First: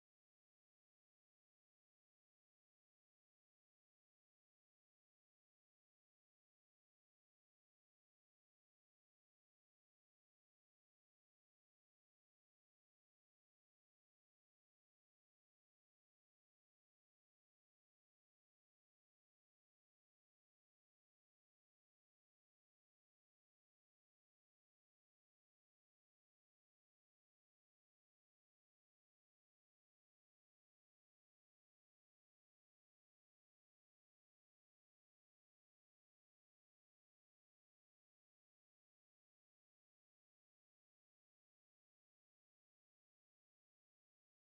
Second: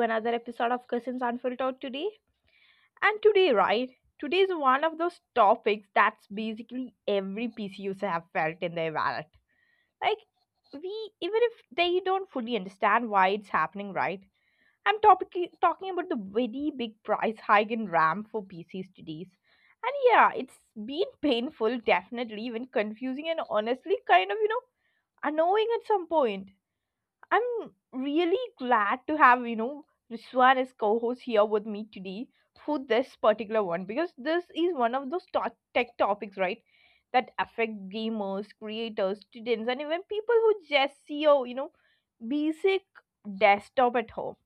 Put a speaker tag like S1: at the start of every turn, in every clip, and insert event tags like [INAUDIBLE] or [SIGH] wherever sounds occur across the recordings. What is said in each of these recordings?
S1: another episode of Cousins Unfiltered today. And today, right? Today is one of those topics that's basically every PC user have felt in their wallet. Like, Even if they don't fully understand why it's happening, right? Talking about the very big price hike in RAM for PCs today. And yeah, it's been painful, definitely, even confusing, and honestly, kind of, annoying at some point. I'm really glad to have, Rizwan as co-host here with me today for this particular one because this is one of those tech topics, right? That affect gamers, creators, students, and even people who just see a, basic desktop at home.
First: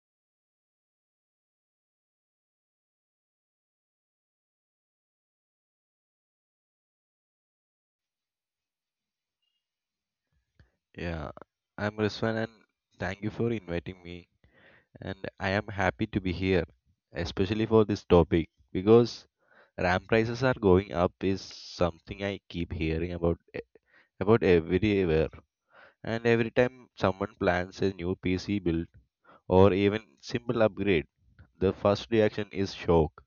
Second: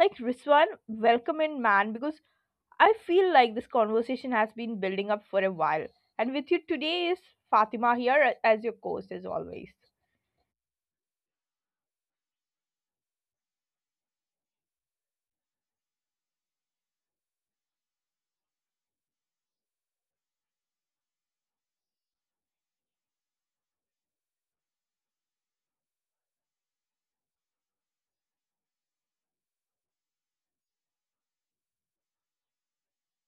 S1: Like Rizwan, welcome in, man, because I feel like this conversation has been building up for a while. And with you today is Fatima here as your co-host as always.
S2: Yeah, I'm Rizwan and thank you for inviting me. And I am happy to be here, especially for this topic because RAM prices are going up is something I keep hearing about about everywhere. And every time someone plans a new PC build or even simple upgrade, the first reaction is shock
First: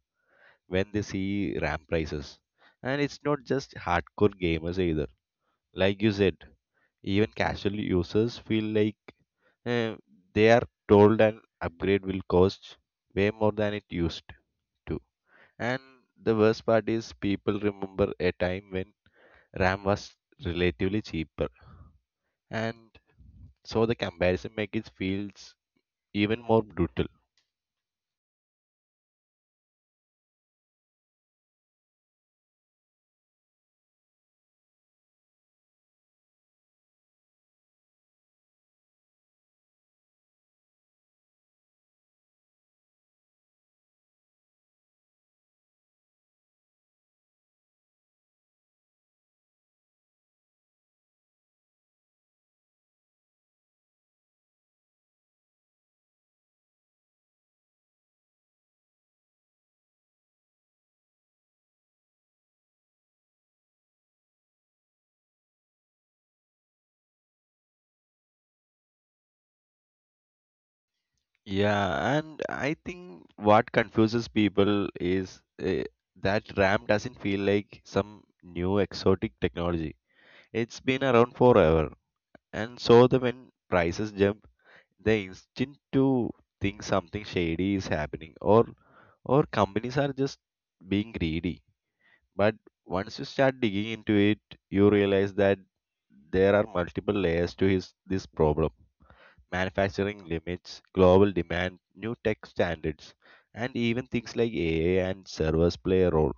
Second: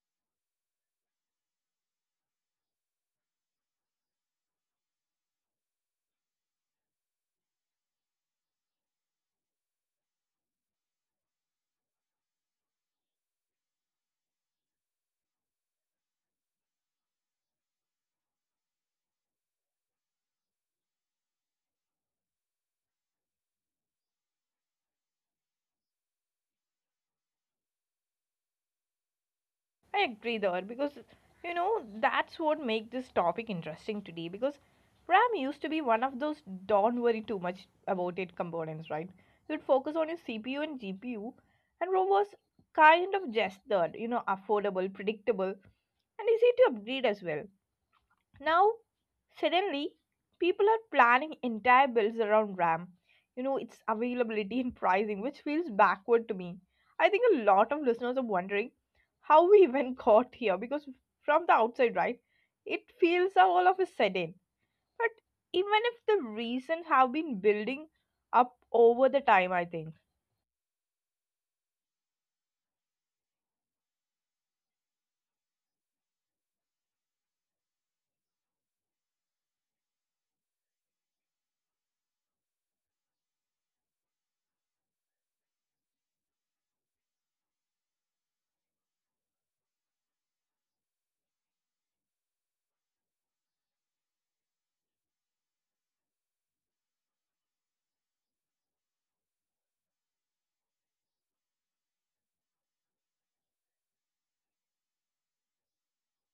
S2: when they see RAM prices. And it's not just hardcore gamers either. Like you said, even casual users feel like eh, they are told an upgrade will cost way more than it used to. And the worst part is people remember a time when RAM was relatively cheaper. And so the comparison makes it feels even more brutal.
S1: I agree there because you know that's what make this topic interesting today because RAM used to be one of those don't worry too much about it components, right? You'd focus on your CPU and GPU and ROM was kind of just that, you know, affordable, predictable and easy to upgrade as well. Now, suddenly, people are planning entire builds around RAM. You know, its availability and pricing, which feels backward to me. I think a lot of listeners are wondering how we even [LAUGHS] got here because from the outside, right, it feels all of a sudden. But even if the reasons have been building up over the time, I think.
S2: Yeah, and I think what confuses people is that RAM doesn't feel like some new exotic technology. It's been around forever. And so the when prices jump, the instinct to think something shady is happening or companies are just being greedy. But once you start digging into it, you realize that there are multiple layers to this problem. Manufacturing limits, global demand, new tech standards, and even things like AI and servers play a role,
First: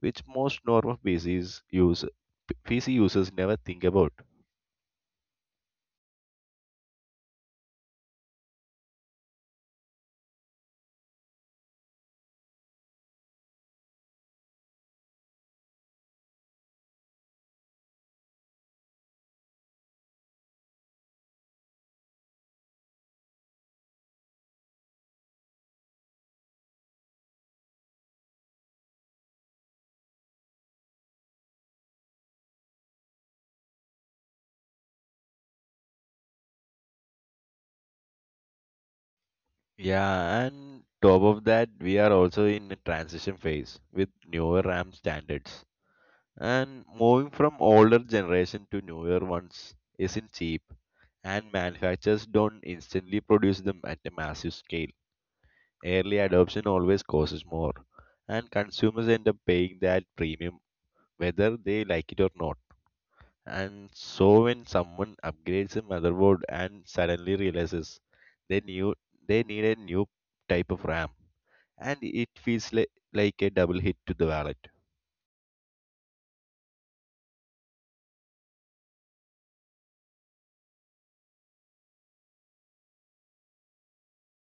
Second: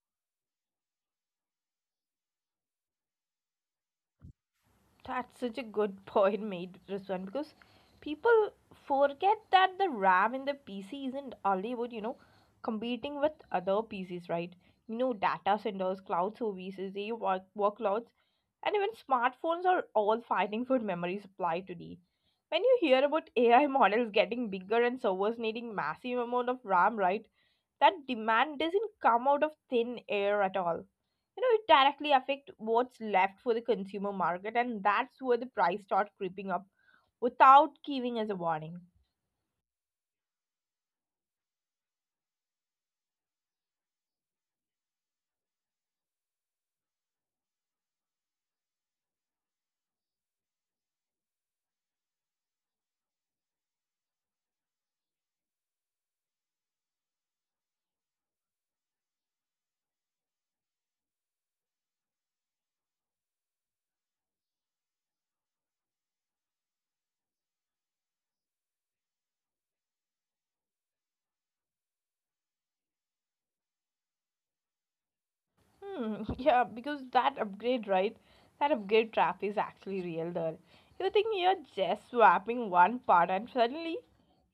S2: which most normal PC users never think about.
S1: That's such a good [LAUGHS] point made, Rizwan, because people forget that the RAM in the PC isn't only about, you know, competing with other PCs, right? You know, data centers, cloud services, AI workloads, and even smartphones are all fighting for memory supply today. When you hear about AI models getting bigger and servers needing massive amount of RAM, right? That demand doesn't come out of thin air at all. You know, it directly affect what's left for the consumer market, and that's where the price start creeping up without giving us a warning.
S2: Yeah, and top of that, we are also in a transition phase with newer RAM standards. And moving from older generation to newer ones isn't cheap, and manufacturers don't instantly produce them at a massive scale. Early adoption always costs more, and consumers end up paying that premium whether they like it or not. And so when someone upgrades a motherboard and suddenly realizes they knew they need a new type of RAM, and it feels like a double hit to the wallet.
S1: [LAUGHS] Yeah, because that upgrade, right, that upgrade trap is actually real there. You think you're just swapping one part and suddenly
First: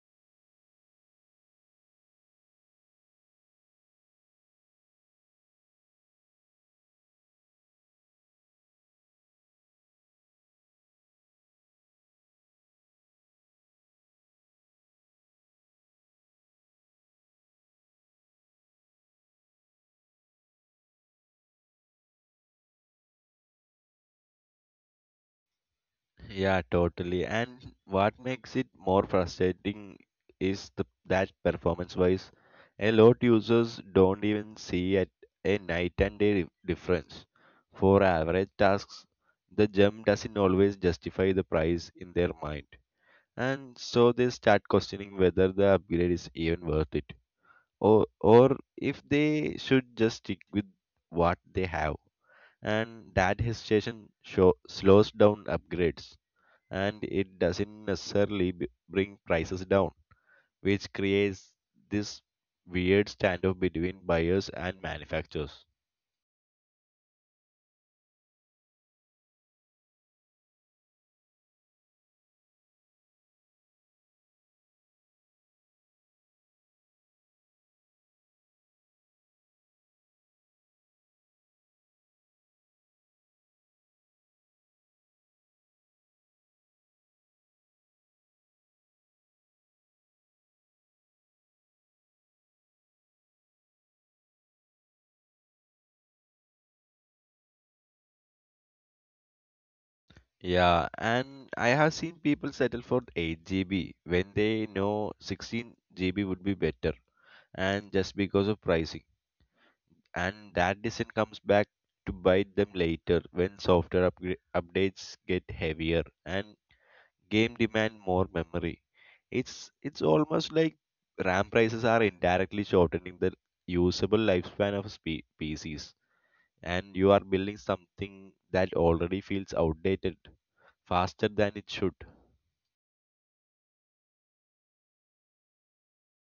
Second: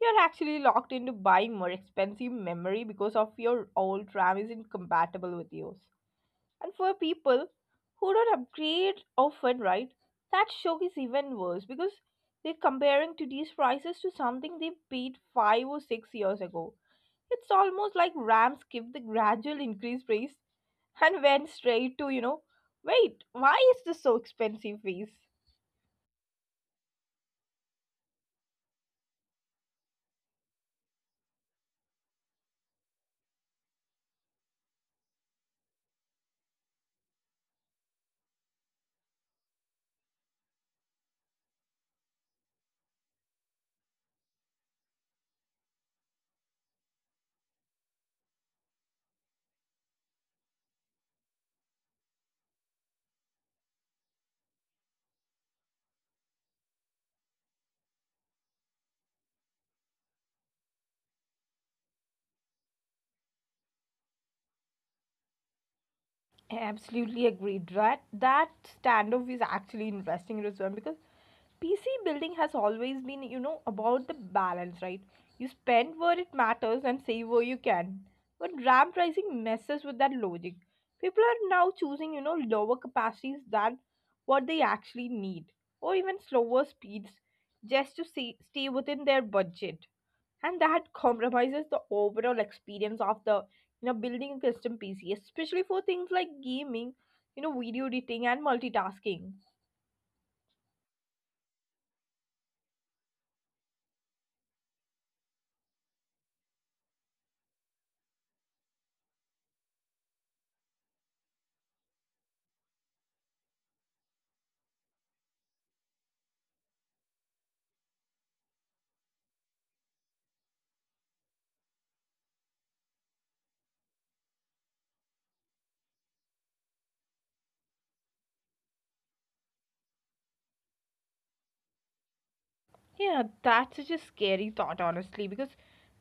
S1: you're actually locked into buying more expensive memory because of your old ram isn't compatible with yours. And for people who don't upgrade often, right, that shock is even worse because they're comparing today's prices to something they paid five or six years ago. It's almost like RAM skipped the gradual increase phase and went straight to, you know, wait, why is this so expensive phase?
S2: Yeah, totally. And what makes it more frustrating is the that performance-wise, a lot users don't even see at a night and day difference. For average tasks, the jump doesn't always justify the price in their mind. And so they start questioning whether the upgrade is even worth it or if they should just stick with what they have. And that hesitation slows down upgrades and it doesn't necessarily bring prices down, which creates this weird standoff between buyers and manufacturers.
S1: I absolutely agreed. That standoff is actually interesting, Rizwan, because PC building has always been, you know, about the balance, right? You spend where it matters and save where you can. But RAM pricing messes with that logic. People are now choosing, you know, lower capacities than what they actually need, or even slower speeds, just to stay within their budget, and that compromises the overall experience of the, you know, building a custom pc, especially for things like gaming, you know, video editing and multitasking.
S2: Yeah, and I have seen people settle for 8 GB when they know 16 GB would be better, and just because of pricing, and that decision comes back to bite them later when software updates get heavier and game demand more memory. It's almost like RAM prices are indirectly shortening the usable lifespan of PCs, and you are building something that already feels outdated faster than it should.
S1: Yeah, that's such a scary thought honestly, because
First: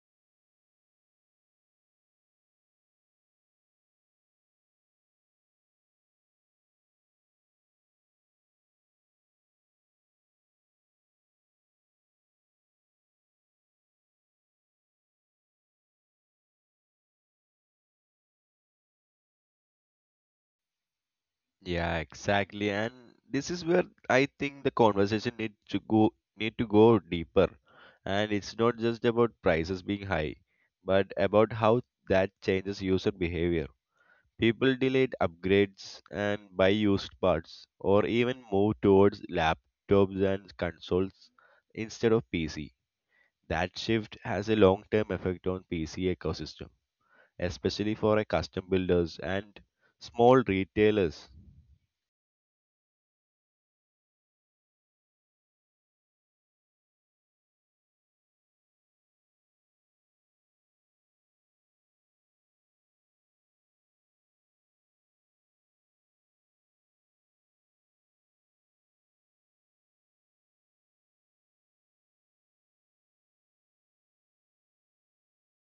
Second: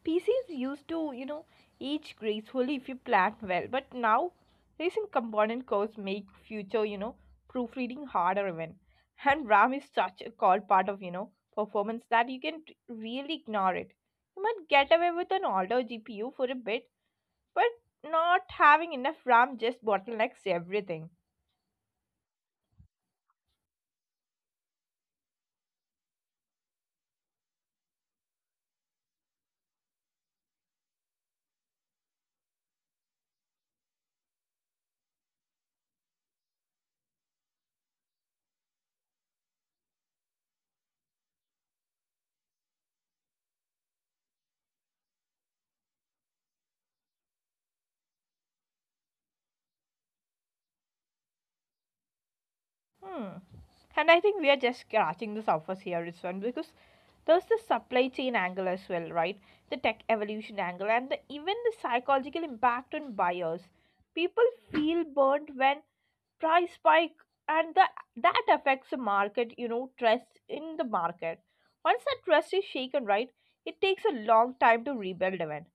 S1: pcs used to, you know, age gracefully if you plan well, but now recent component codes make future, you know, proofreading harder even. And ram is such a core part of, you know, performance that you can really ignore it. You might get away with an older gpu for a bit. But not having enough RAM just bottlenecks everything.
S2: Yeah, exactly. And this is where I think the conversation need to go deeper. And it's not just about prices being high, but about how that changes user behavior. People delayed upgrades and buy used parts, or even move towards laptops and consoles instead of PC. That shift has a long-term effect on PC ecosystem, especially for a custom builders and small retailers.
S1: Hmm. And I think we are just scratching the surface here, Rizwan, because there's the supply chain angle as well, right? The tech evolution angle, and even the psychological impact on buyers. People feel burnt when price spike, and that affects the market, you know, trust in the market. Once that trust is shaken, right, it takes a long time to rebuild again.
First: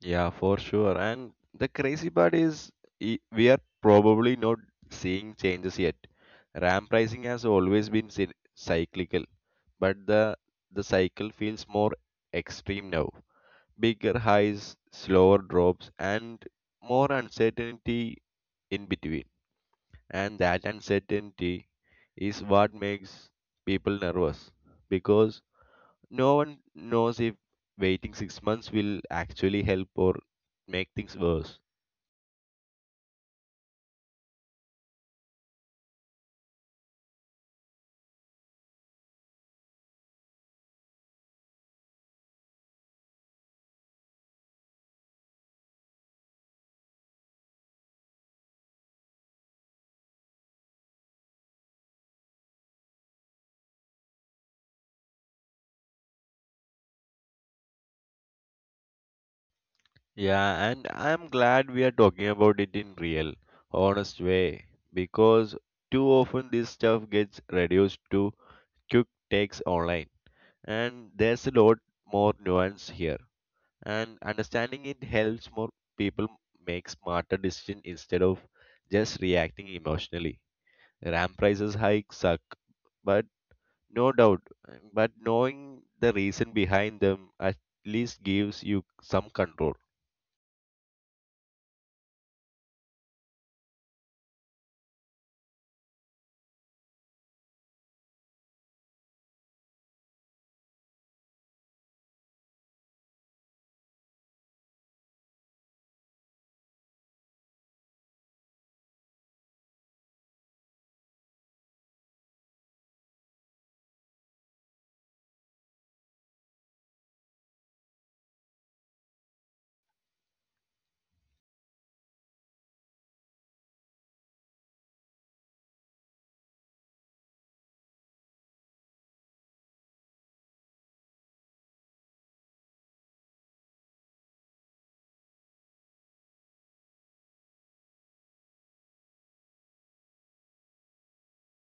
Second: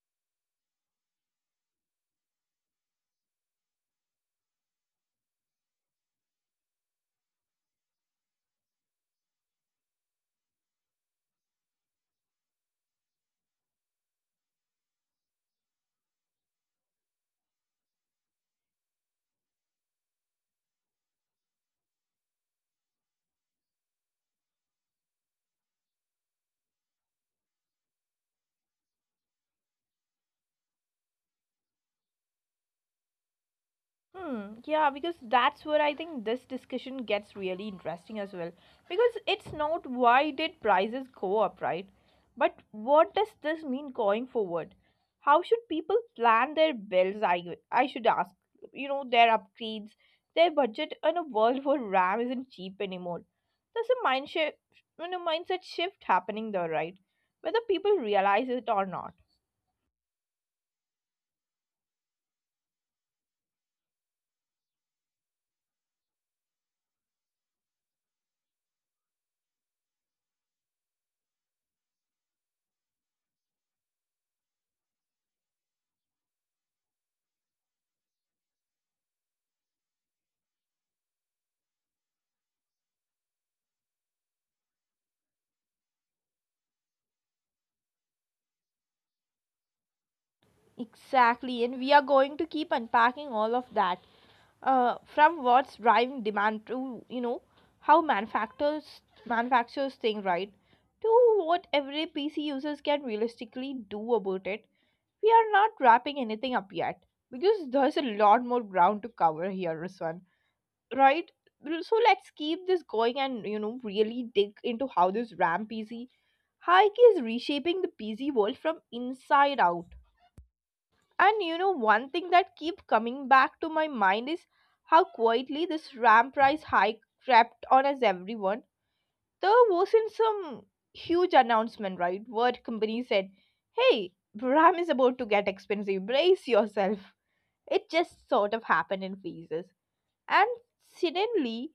S2: Yeah, for sure. And the crazy part is we are probably not seeing changes yet. RAM pricing has always been cyclical, but the cycle feels more extreme now. Bigger highs, slower drops, and more uncertainty in between. And that uncertainty is what makes people nervous because no one knows if waiting 6 months will actually help or make things worse.
S1: Hmm, yeah, because that's where I think this discussion gets really interesting as well. Because it's not why did prices go up, right? But what does this mean going forward? How should people plan their bills? I should ask. You know, their upgrades, their budget, and a world [LAUGHS] where RAM isn't cheap anymore. There's a mindset shift happening there, right? Whether people realize it or not.
S2: Yeah, and I'm glad we are talking about it in real, honest way because too often this stuff gets reduced to quick takes online, and there's a lot more nuance here. And understanding it helps more people make smarter decisions instead of just reacting emotionally. RAM prices hike suck, but no doubt, but knowing the reason behind them at least gives you some control.
S1: Exactly, and we are going to keep unpacking all of that, from what's driving demand to, you know, how manufacturers think, right, to what every pc users can realistically do about it. We are not wrapping anything up yet because there's a lot more ground to cover here, Ruswan. Right, so let's keep this going and, you know, really dig into how this ram pc hike is reshaping the pc world from inside out. And you know, one thing that keep coming back to my mind is how quietly this ram price hike crept on us everyone. There wasn't some huge announcement, right? Word company said, "Hey, ram is about to get expensive. Brace yourself." It just sort of happened in phases, and suddenly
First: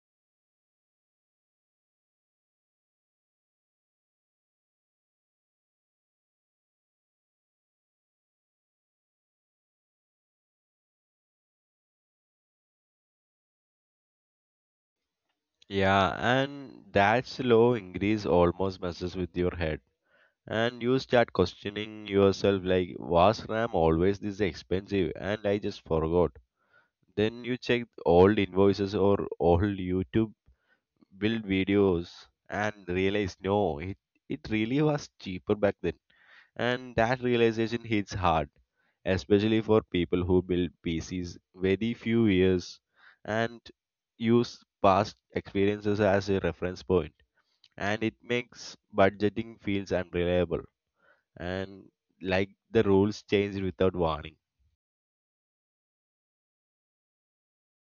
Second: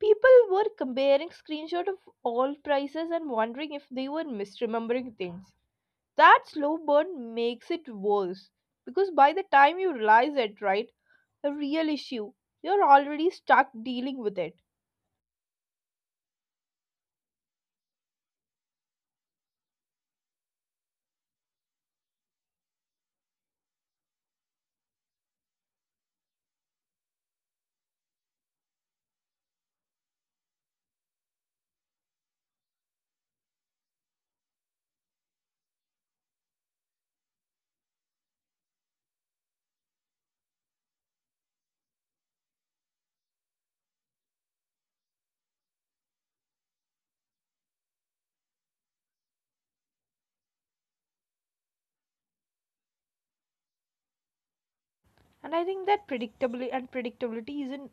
S1: people were comparing screenshots of all prices and wondering if they were misremembering things. That slow burn makes it worse because by the time you realize it, right, a real issue, you're already stuck dealing with it.
S2: Yeah, and that slow increase almost messes with your head. And you start questioning yourself like, was RAM always this expensive? And I just forgot. Then you check old invoices or old YouTube build videos and realize no, it really was cheaper back then. And that realization hits hard, especially for people who build pcs very few years, and use past experiences as a reference point. And it makes budgeting feels unreliable and like the rules change without warning.
S1: And I think that predictably and predictability isn't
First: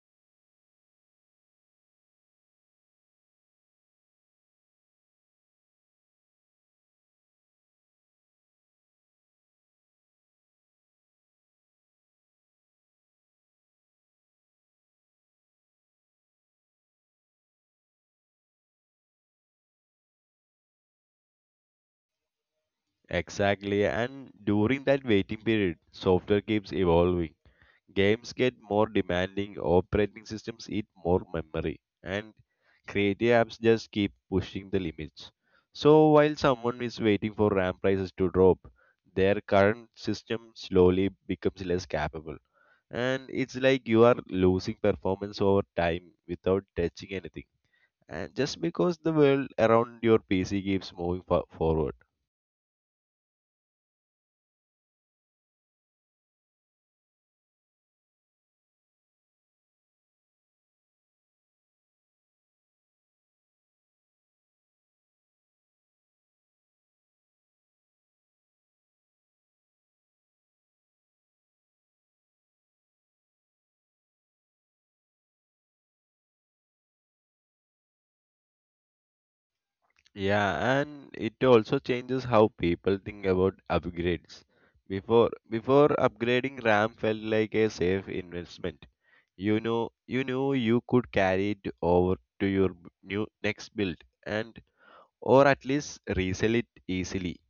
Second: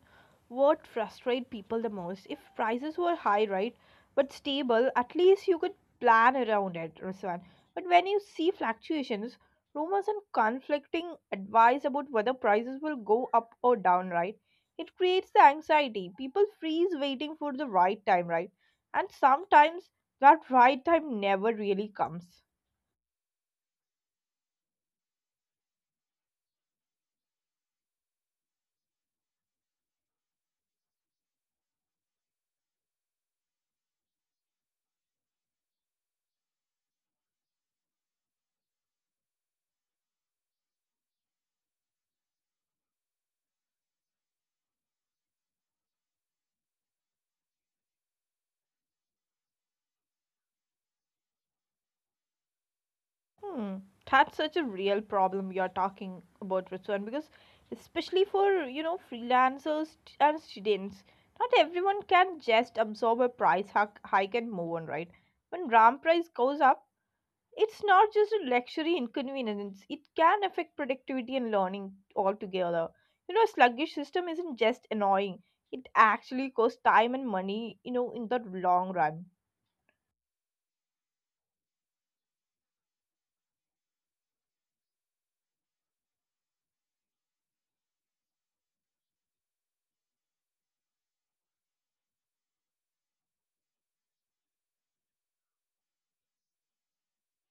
S1: what frustrates people the most. If prices were high, right, but stable, at least you could plan around it, Ruswan. But when you see fluctuations, rumors and conflicting advice about whether prices will go up or down, right, it creates the anxiety. People freeze waiting for the right time, right, and sometimes that right time never really comes.
S2: Exactly, and during that waiting period software keeps evolving. Games get more demanding, operating systems eat more memory, and creative apps just keep pushing the limits. So while someone is waiting for RAM prices to drop, their current system slowly becomes less capable. And it's like you are losing performance over time without touching anything. And just because the world around your PC keeps moving forward.
S1: Hmm. That's such a real problem you're talking about, Ritwan, because especially for, you know, freelancers and students, not everyone can just absorb a price hike and move on, right? When RAM price goes up, it's not just a luxury inconvenience, it can affect productivity and learning altogether. You know, a sluggish system isn't just annoying, it actually costs time and money, you know, in the long run.
S2: Yeah, and it also changes how people think about upgrades. Before upgrading RAM felt like a safe investment. You know, you knew you could carry it over to your new next build and or at least resell it easily.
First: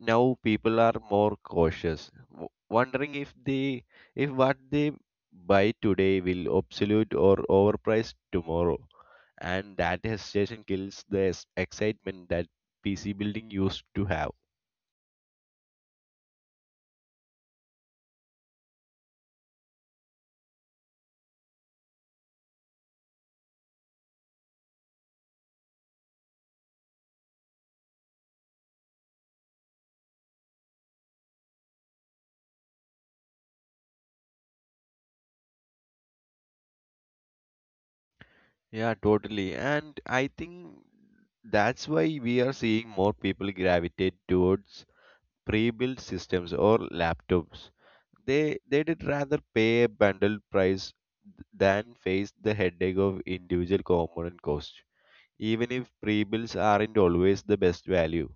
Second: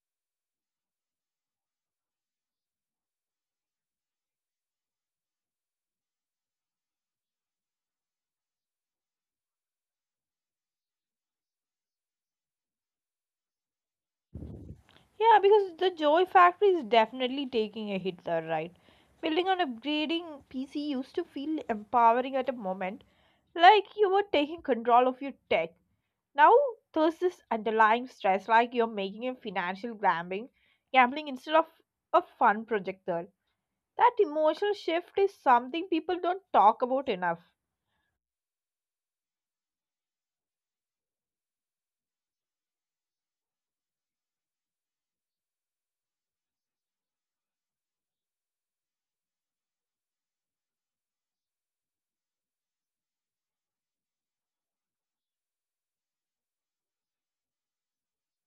S2: Now people are more cautious, wondering if what they buy today will obsolete or overpriced tomorrow, and that hesitation kills the excitement that PC building used to have.
S1: Yeah, because the Joy factory is definitely taking a hit there, right? Building on upgrading PC used to feel empowering at a moment, like you were taking control of your tech. Now there's this underlying stress, like you're making a financial gambling instead of a fun project. That emotional shift is something people don't talk about enough.
S2: Yeah, totally. And I think that's why we are seeing more people gravitate towards pre-built systems or laptops. They did rather pay a bundle price than face the headache of individual component costs. Even if pre-builds aren't always the best value,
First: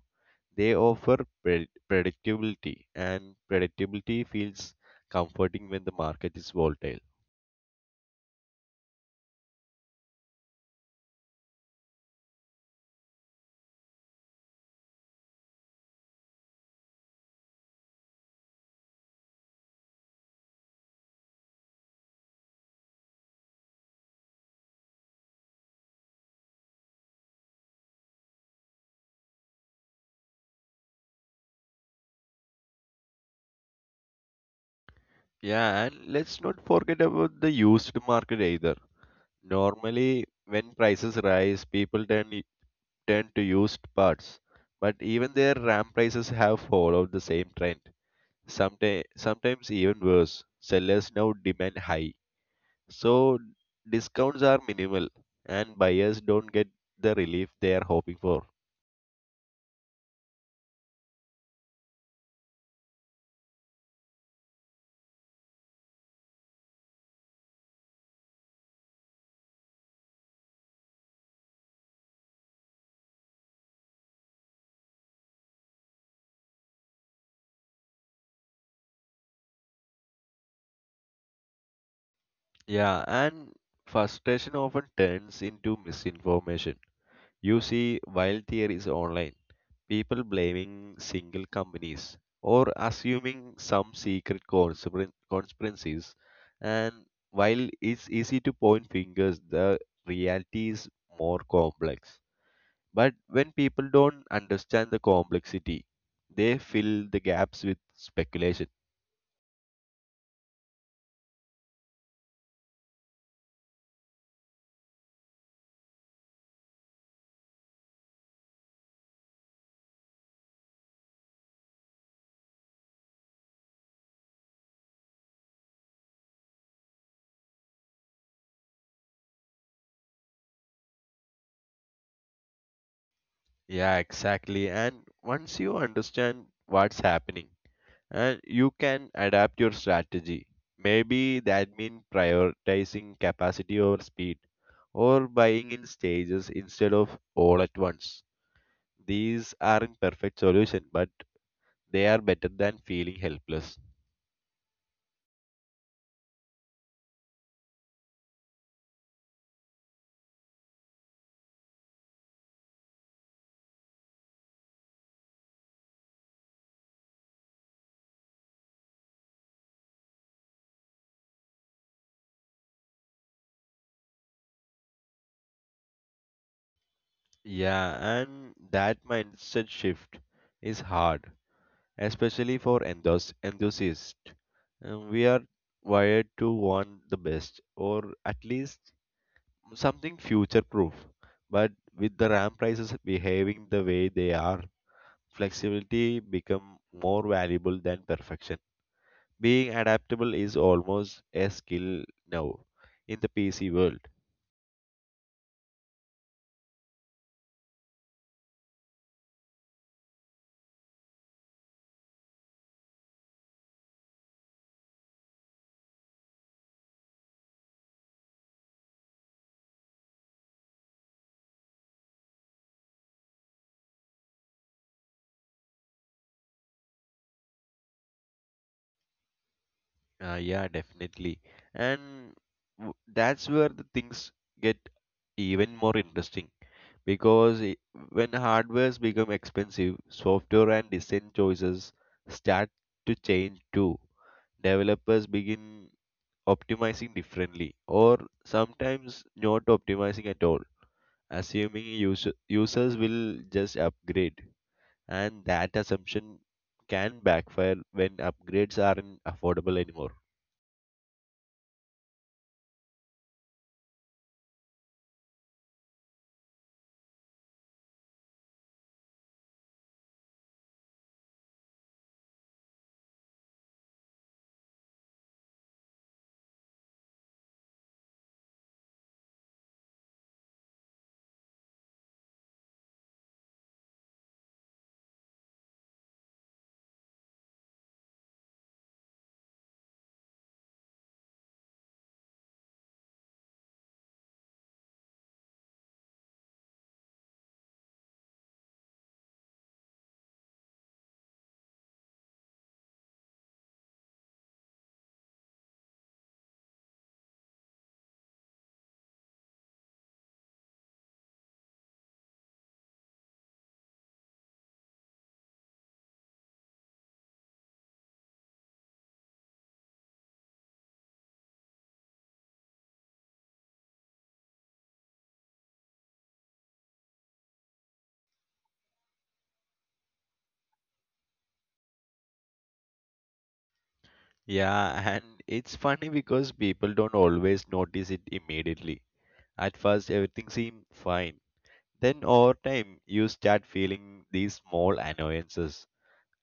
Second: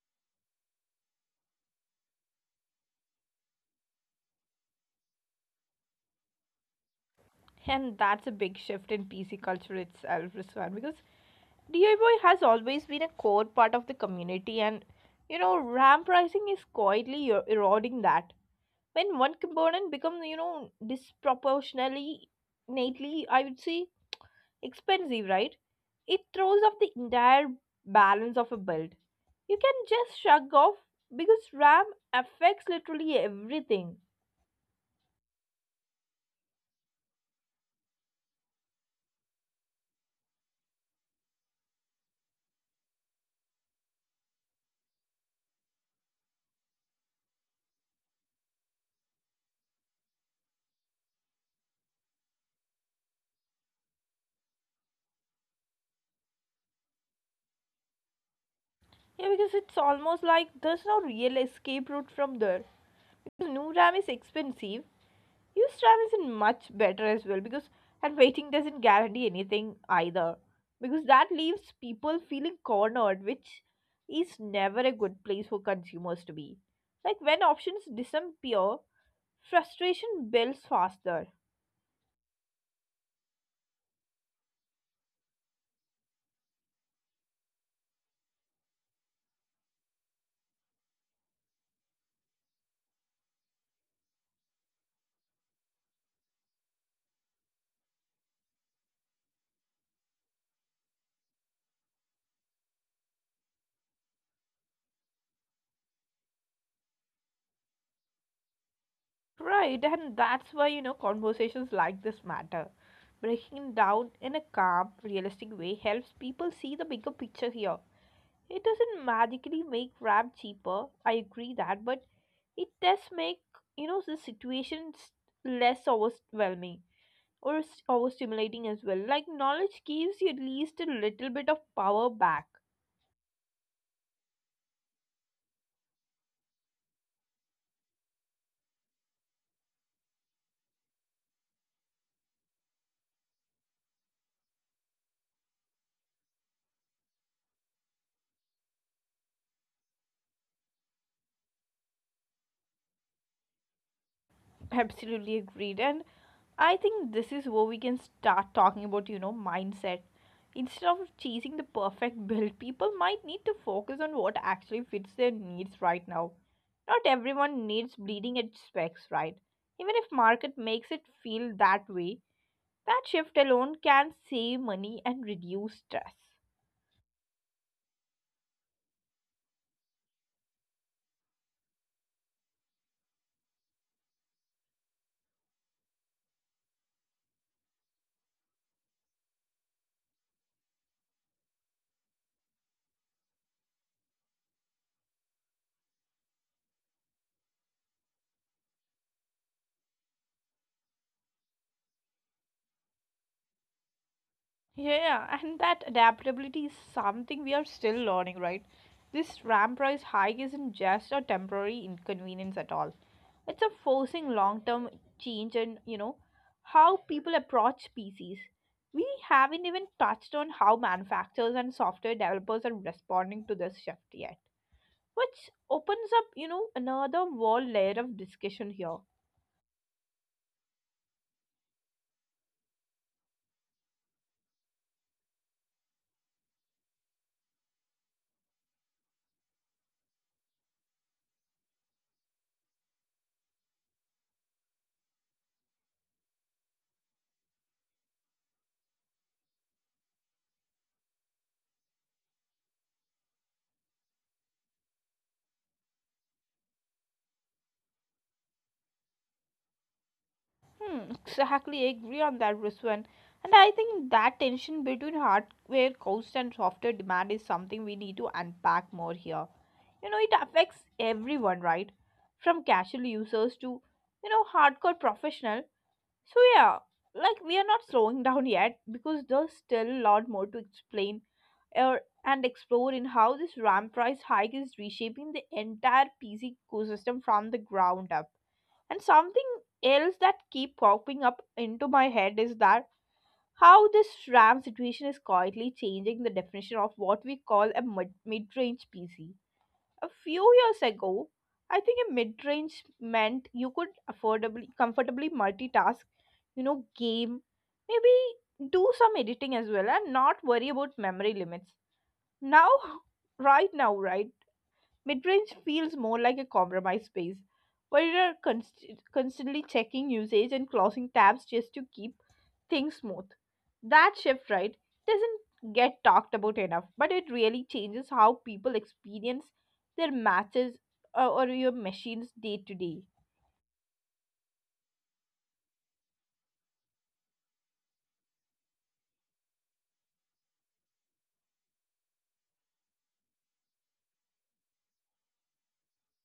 S2: they offer predictability, and predictability feels comforting when the market is volatile.
S1: And that's a big shift in PC culture itself, Rizwan, because DIY has always been a core part of the community, and you know, ramp pricing is quietly eroding that. When one component becomes, you know, disproportionately, I would say, expensive, right? It throws off the entire balance of a build. You can just shrug off because RAM affects literally everything.
S2: Yeah, and let's not forget about the used market either. Normally, when prices rise, people turned to used parts, but even their RAM prices have followed the same trend. Sometimes even worse. Sellers now demand high, so discounts are minimal, and buyers don't get the relief they are hoping for.
S1: Yeah, because it's almost like there's no real escape route from there. Because new RAM is expensive, used RAM isn't much better as well. Because and waiting doesn't guarantee anything either. Because that leaves people feeling cornered, which is never a good place for consumers to be. Like when options disappear, frustration builds faster.
S2: Yeah, and frustration often turns into misinformation. You see, while there is online, people blaming single companies or assuming some secret conspiracies, and while it's easy to point fingers, the reality is more complex. But when people don't understand the complexity, they fill the gaps with speculation.
S1: Right, and that's why you know conversations like this matter. Breaking down in a calm, realistic way helps people see the bigger picture here. It doesn't magically make rap cheaper. I agree that, but it does make, you know, the situations less overwhelming or overstimulating as well. Like knowledge gives you at least a little bit of power back.
S2: Yeah, exactly. And once you understand what's happening, and you can adapt your strategy. Maybe that means prioritizing capacity over speed or buying in stages instead of all at once. These aren't perfect solution, but they are better than feeling helpless.
S1: Absolutely agreed. And I think this is where we can start talking about, you know, mindset. Instead of chasing the perfect build, people might need to focus on what actually fits their needs right now. Not everyone needs bleeding edge specs, right? Even if market makes it feel that way, that shift alone can save money and reduce stress.
S2: Yeah, and that mindset shift is hard, especially for enthusiasts. We are wired to want the best, or at least something future proof. But with the RAM prices behaving the way they are, flexibility become more valuable than perfection. Being adaptable is almost a skill now in the PC world.
S1: Yeah, and that adaptability is something we are still learning, right? This RAM price hike isn't just a temporary inconvenience at all. It's a forcing long-term change in, you know, how people approach PCs. We haven't even touched on how manufacturers and software developers are responding to this shift yet, which opens up, you know, another whole layer of discussion here.
S2: Yeah, definitely. And that's where the things get even more interesting because when hardwares become expensive, software and design choices start to change too. Developers begin optimizing differently or sometimes not optimizing at all, assuming users will just upgrade, and that assumption can backfire when upgrades aren't affordable anymore.
S1: Hmm, exactly, I agree on that, Rizwan. And I think that tension between hardware cost and software demand is something we need to unpack more here. You know, it affects everyone, right? From casual users to, you know, hardcore professional. So yeah, like we are not slowing [LAUGHS] down yet because there's still a lot more to explain or and explore in how this RAM price hike is reshaping the entire PC ecosystem from the ground up. And something else that keep popping up into my head is that how this RAM situation is quietly changing the definition of what we call a mid-range PC. A few years ago, I think a mid-range meant you could affordably comfortably multitask, game, maybe do some editing as well and not worry about memory limits. Now [LAUGHS] right now, right? Midrange feels more like a compromise space where you are constantly checking usage and closing tabs just to keep things smooth. That shift, right, doesn't get talked about enough, but it really changes how people experience their matches or your machines day to day.
S2: Yeah, and it's funny because people don't always notice it immediately. At first everything seems fine, then over time you start feeling these small annoyances.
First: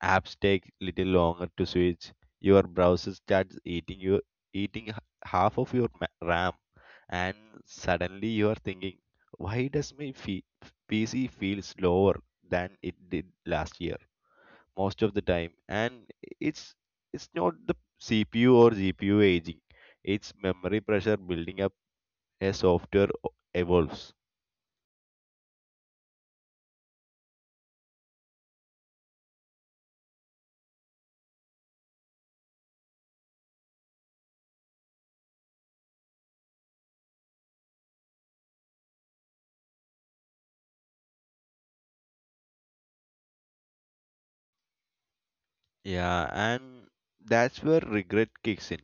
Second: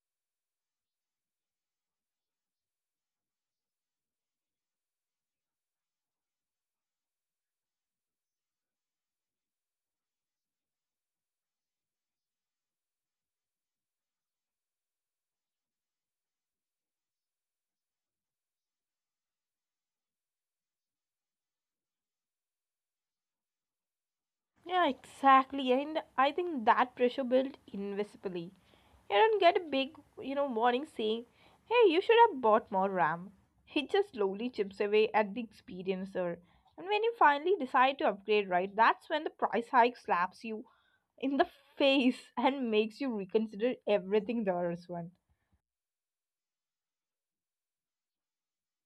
S2: Apps take little longer to switch. Your browser starts eating half of your RAM, and suddenly you are thinking, why does my PC feel slower than it did last year? Most of the time, and it's it's not the CPU or GPU aging; it's memory pressure building up as software evolves.
S1: Yeah, exactly. And I think that pressure built invisibly. You don't get a big, warning saying, hey, you should have bought more RAM. It just slowly chips away at the experiencer. And when you finally decide to upgrade, right, that's when the price hike slaps you in the [LAUGHS] face and makes you reconsider everything there is one.
S2: Yeah, and that's where regret kicks in.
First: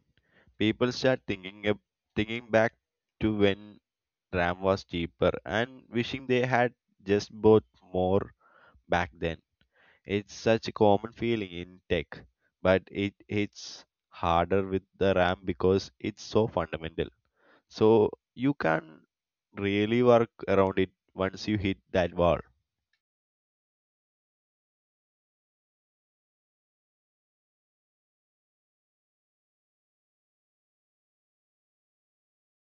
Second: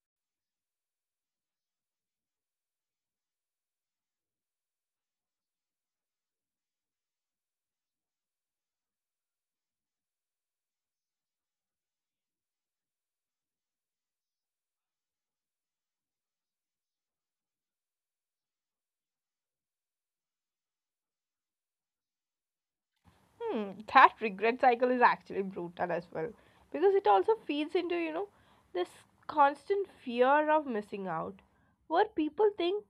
S2: People start thinking back to when RAM was cheaper and wishing they had just bought more back then. It's such a common feeling in tech, but it's harder with the RAM because it's so fundamental. So you can really work around it once you hit that wall.
S1: Hmm, that regret cycle is actually brutal as well because it also feeds into this constant fear of missing out where people think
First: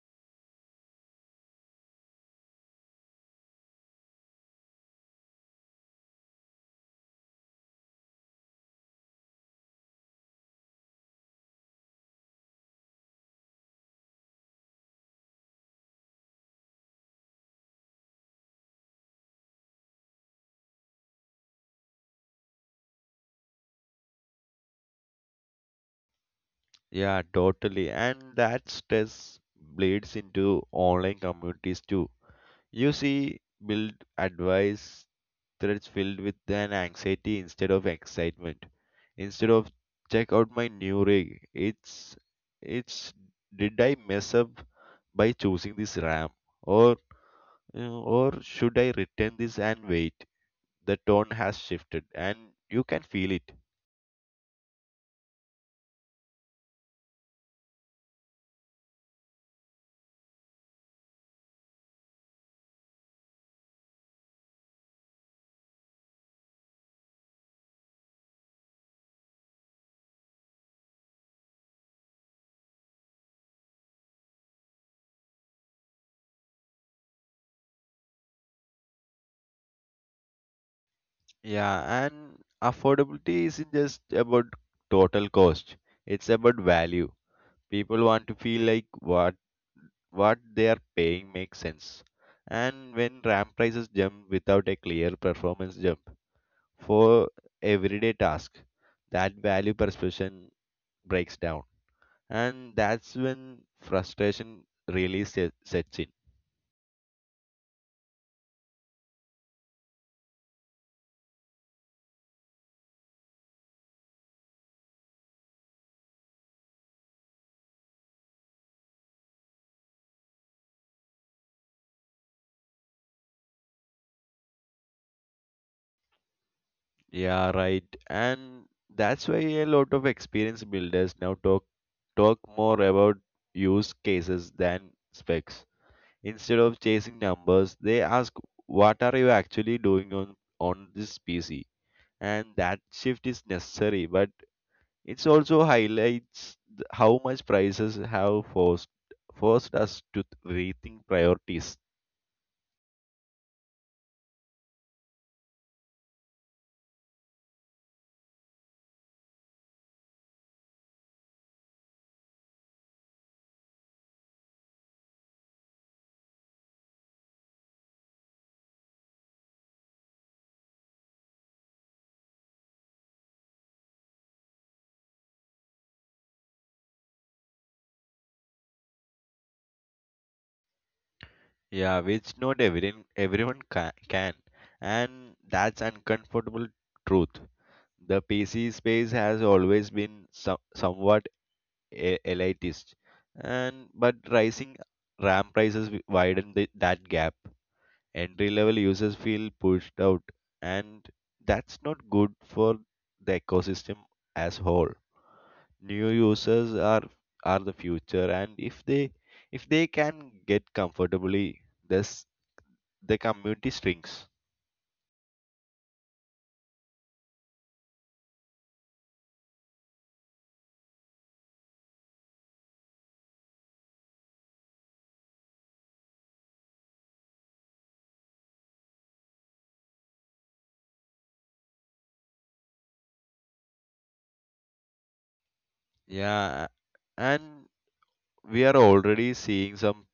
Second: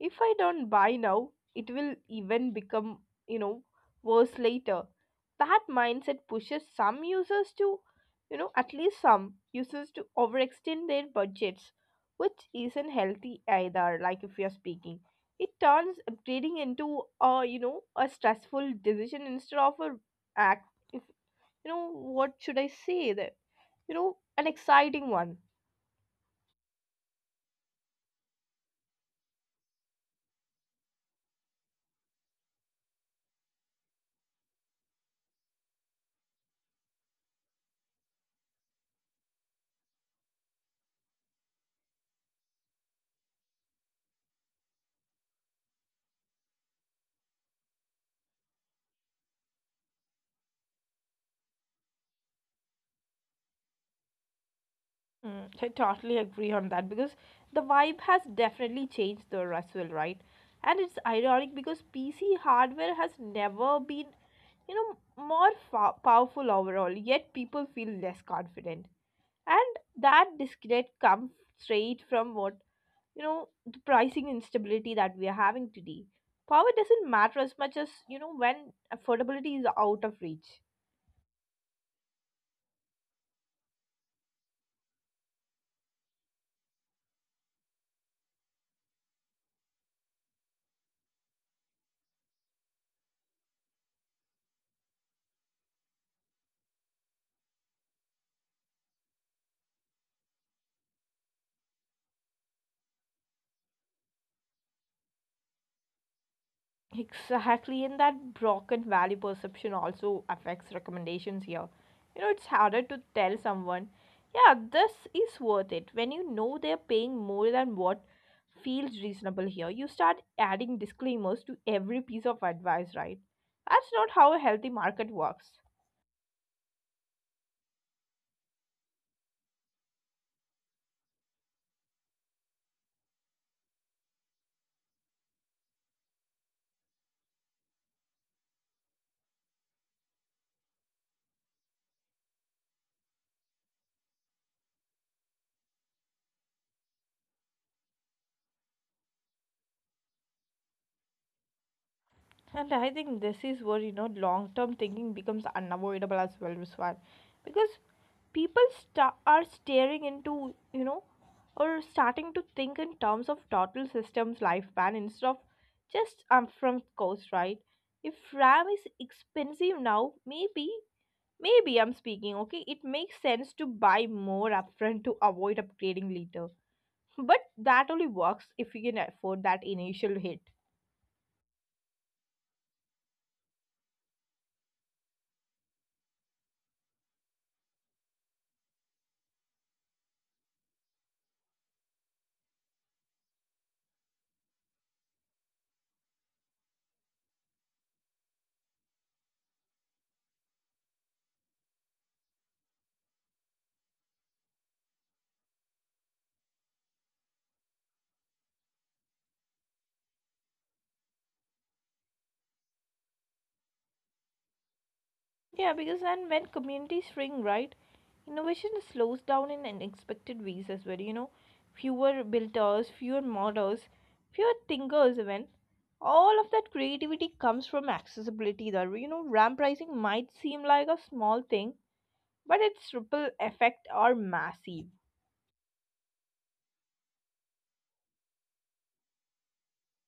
S1: if I don't buy now it will even become you know worse later. That mindset pushes some users to at least some users to overextend their budgets, which isn't healthy either. Like if you're speaking, it turns upgrading into a a stressful decision instead of a act if, you know what should I say that an exciting one.
S2: Yeah, totally. And that stress bleeds into online communities too. You see build advice threads filled with an anxiety instead of excitement. Instead of check out my new rig, it's did I mess up by choosing this RAM or or should I return this and wait? The tone has shifted and you can feel it.
S1: Mm, so I totally agree on that because the vibe has definitely changed the Russell, right? And it's ironic because PC hardware has never been, you know, more powerful overall, yet people feel less confident. And that disconnect comes straight from what, the pricing instability that we are having today. Power doesn't matter as much as, when affordability is out of reach.
S2: Yeah, and affordability isn't just about total cost. It's about value. People want to feel like what they are paying makes sense. And when RAM prices jump without a clear performance jump for everyday task, that value perception breaks down. And that's when frustration really sets in.
S1: Exactly, and that broken value perception also affects recommendations here. It's harder to tell someone, yeah, this is worth it when you know they're paying more than what feels reasonable here. You start adding disclaimers to every piece of advice, right? That's not how a healthy market works.
S2: Yeah, right. And that's why a lot of experience builders now talk more about use cases than specs. Instead of chasing numbers, they ask what are you actually doing on this PC? And that shift is necessary, but it also highlights how much prices have forced us to rethink priorities.
S1: And I think this is where long term thinking becomes unavoidable as well, Ruswan, because people sta are staring into or starting to think in terms of total systems lifespan instead of just from cost, right? If RAM is expensive now, maybe I'm speaking okay. It makes sense to buy more upfront to avoid upgrading later, but that only works if you can afford that initial hit.
S2: Yeah, which not can, and that's uncomfortable truth. The PC space has always been somewhat elitist, and but rising RAM prices widen that gap. Entry level users feel pushed out, and that's not good for the ecosystem as whole. New users are the future, and if they can get comfortably this, the community shrinks.
S1: Yeah, because and when communities shrink, right, innovation slows down in unexpected ways as well. Fewer builders, fewer models, fewer thinkers. Even all of that creativity comes from accessibility. That ramp pricing might seem like a small thing, but its ripple effect are massive.
S2: Yeah, and we are already seeing some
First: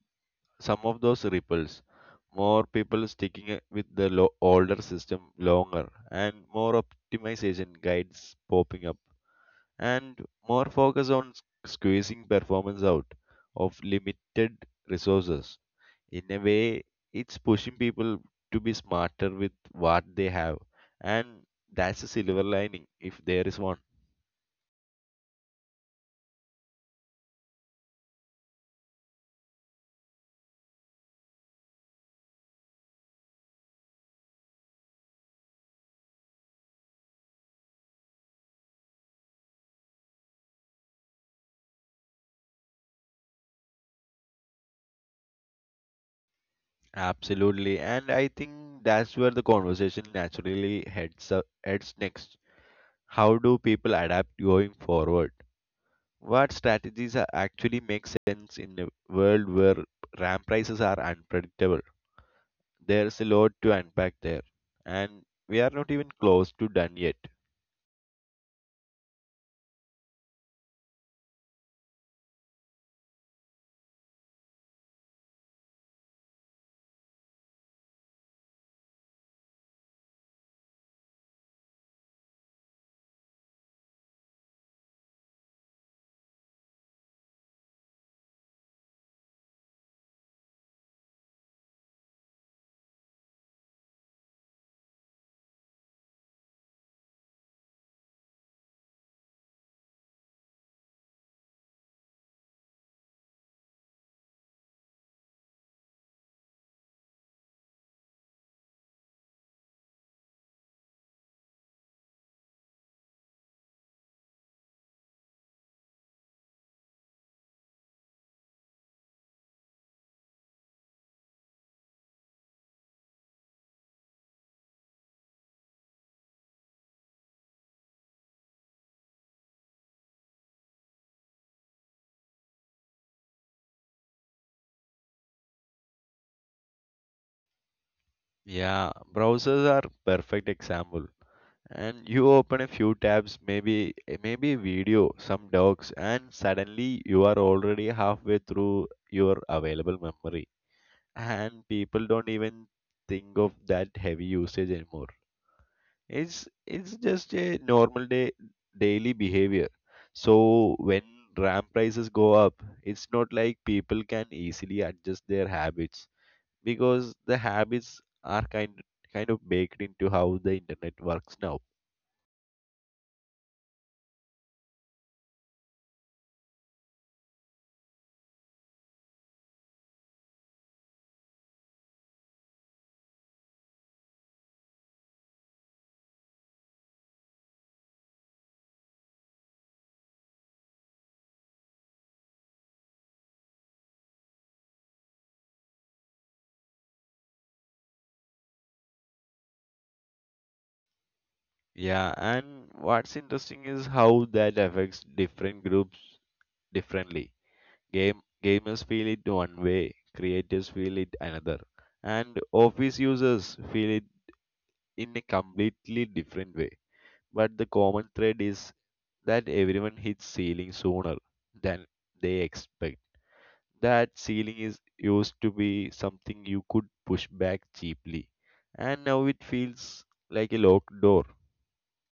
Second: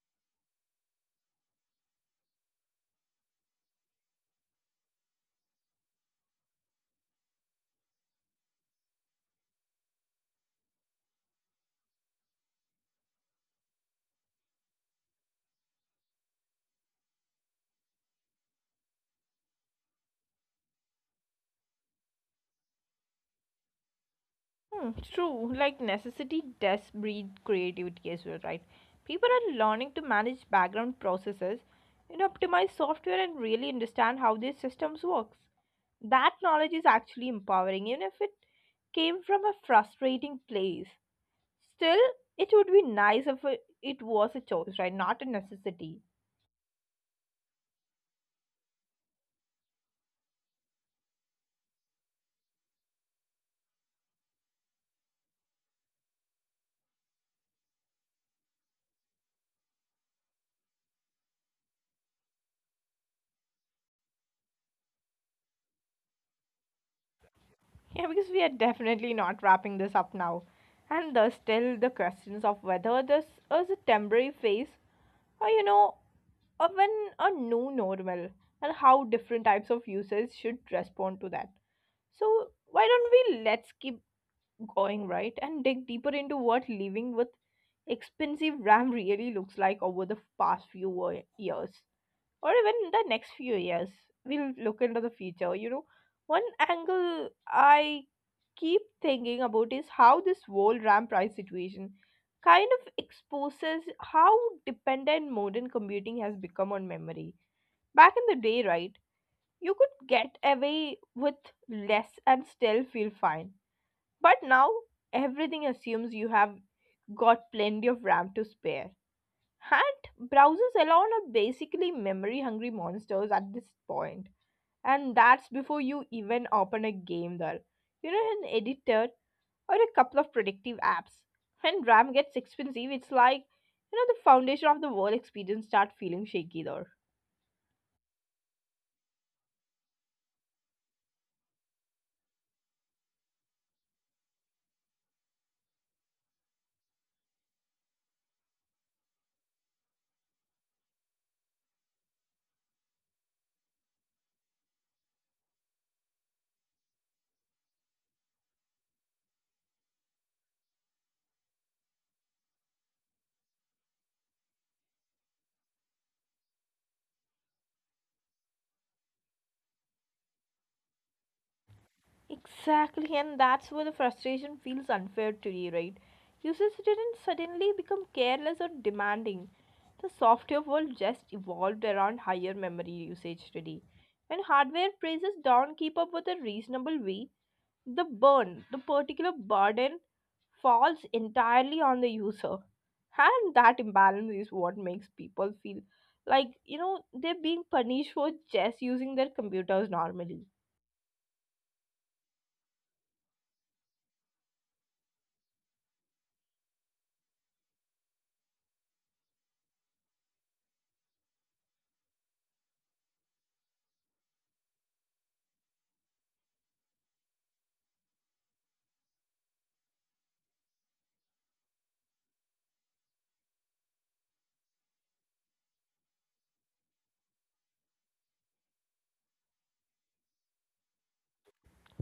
S2: some of those ripples. More people sticking it with the older system longer, and more optimization guides popping up, and more focus on squeezing performance out of limited resources. In a way, it's pushing people to be smarter with what they have, and that's a silver lining if there is one.
S1: Hmm, true. Like necessity does breed creativity as well, right? People are learning to manage background processes, optimize software and really understand how these systems works. That knowledge is actually empowering, even if it came from a frustrating place. Still, it would be nice if it was a choice, right? Not a necessity.
S2: Absolutely, and I think that's where the conversation naturally heads next. How do people adapt going forward? What strategies are actually make sense in a world where RAM prices are unpredictable? There's a lot to unpack there, and we are not even close to done yet.
S1: Yeah, because we are definitely not wrapping this up now. And there's still the questions of whether this is a temporary phase or, or when a new normal and how different types of users should respond to that. So, why don't we let's keep going, right, and dig deeper into what living with expensive RAM really looks like over the past few years or even the next few years. We'll look into the future. You know one angle I keep thinking about is how this whole RAM price situation kind of exposes how dependent modern computing has become on memory. Back in the day, right, you could get away with less and still feel fine. But now everything assumes you have got plenty of RAM to spare. And browsers alone are basically memory hungry monsters at this point. And that's before you even open a game there. You know, an editor or a couple of predictive apps. When RAM gets expensive, it's like, the foundation of the whole experience start feeling shaky there.
S2: Yeah, browsers are perfect example. And you open a few tabs, maybe video, some docs, and suddenly you are already halfway through your available memory. And people don't even think of that heavy usage anymore. It's just a normal day daily behavior. So when RAM prices go up, it's not like people can easily adjust their habits, because the habits are kind of baked into how the internet works now.
S1: Exactly, and that's where the frustration feels unfair today, right? Users didn't suddenly become careless or demanding. The software world just evolved around higher memory usage today. When hardware prices don't keep up with a reasonable way, the burn, the particular burden falls entirely on the user. And that imbalance is what makes people feel like, they're being punished for just using their computers normally.
S2: Yeah, and what's interesting is how that affects different groups differently. Gamers feel it one way, creators feel it another, and office users feel it in a completely different way. But the common thread is that everyone hits ceiling sooner than they expect. That ceiling is used to be something you could push back cheaply, and now it feels like a locked door.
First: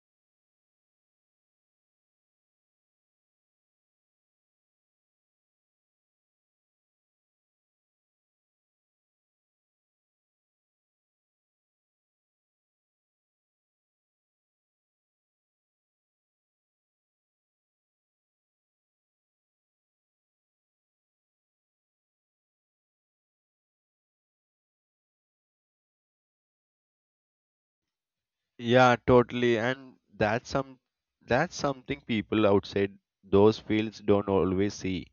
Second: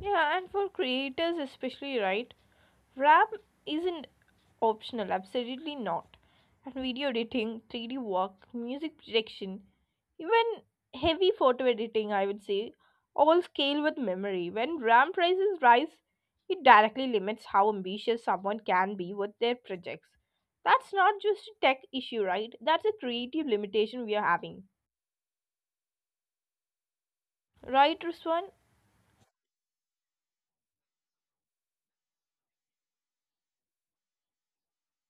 S1: Yeah, and for creators especially, right? RAM isn't optional, absolutely not. And video editing, 3D work, music production, even heavy photo editing, I would say, all scale with memory. When RAM prices rise, it directly limits how ambitious someone can be with their projects. That's not just a tech issue, right? That's a creative limitation we are having. Right, Ruswan?
S2: Yeah, totally. And that's something people outside those fields don't always see.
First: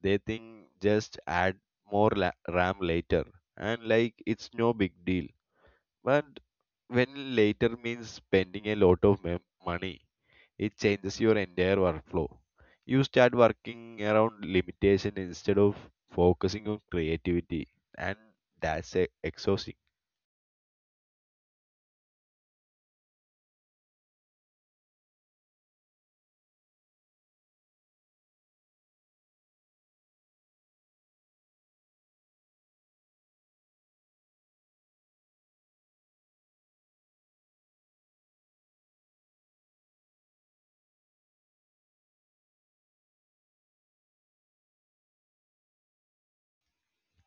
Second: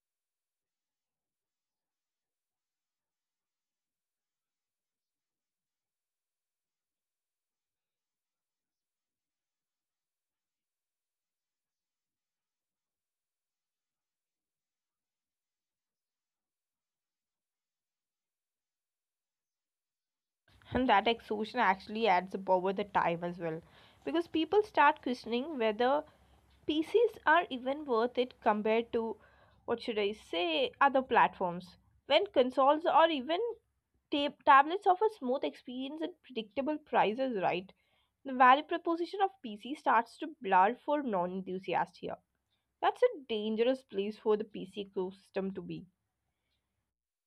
S2: They think just add RAM later, and like it's no big deal. But when later means spending a lot of money, it changes your entire workflow. You start working around limitation instead of focusing on creativity, and that's exhausting.
S1: And that exhaustion actually adds up over the time as well. Because people start questioning whether PCs are even worth it compared to what should I say other platforms. When consoles or even tablets offer smooth experience and predictable prices, right? The value proposition of PC starts to blur for non-enthusiasts here. That's a dangerous place for the PC ecosystem to be.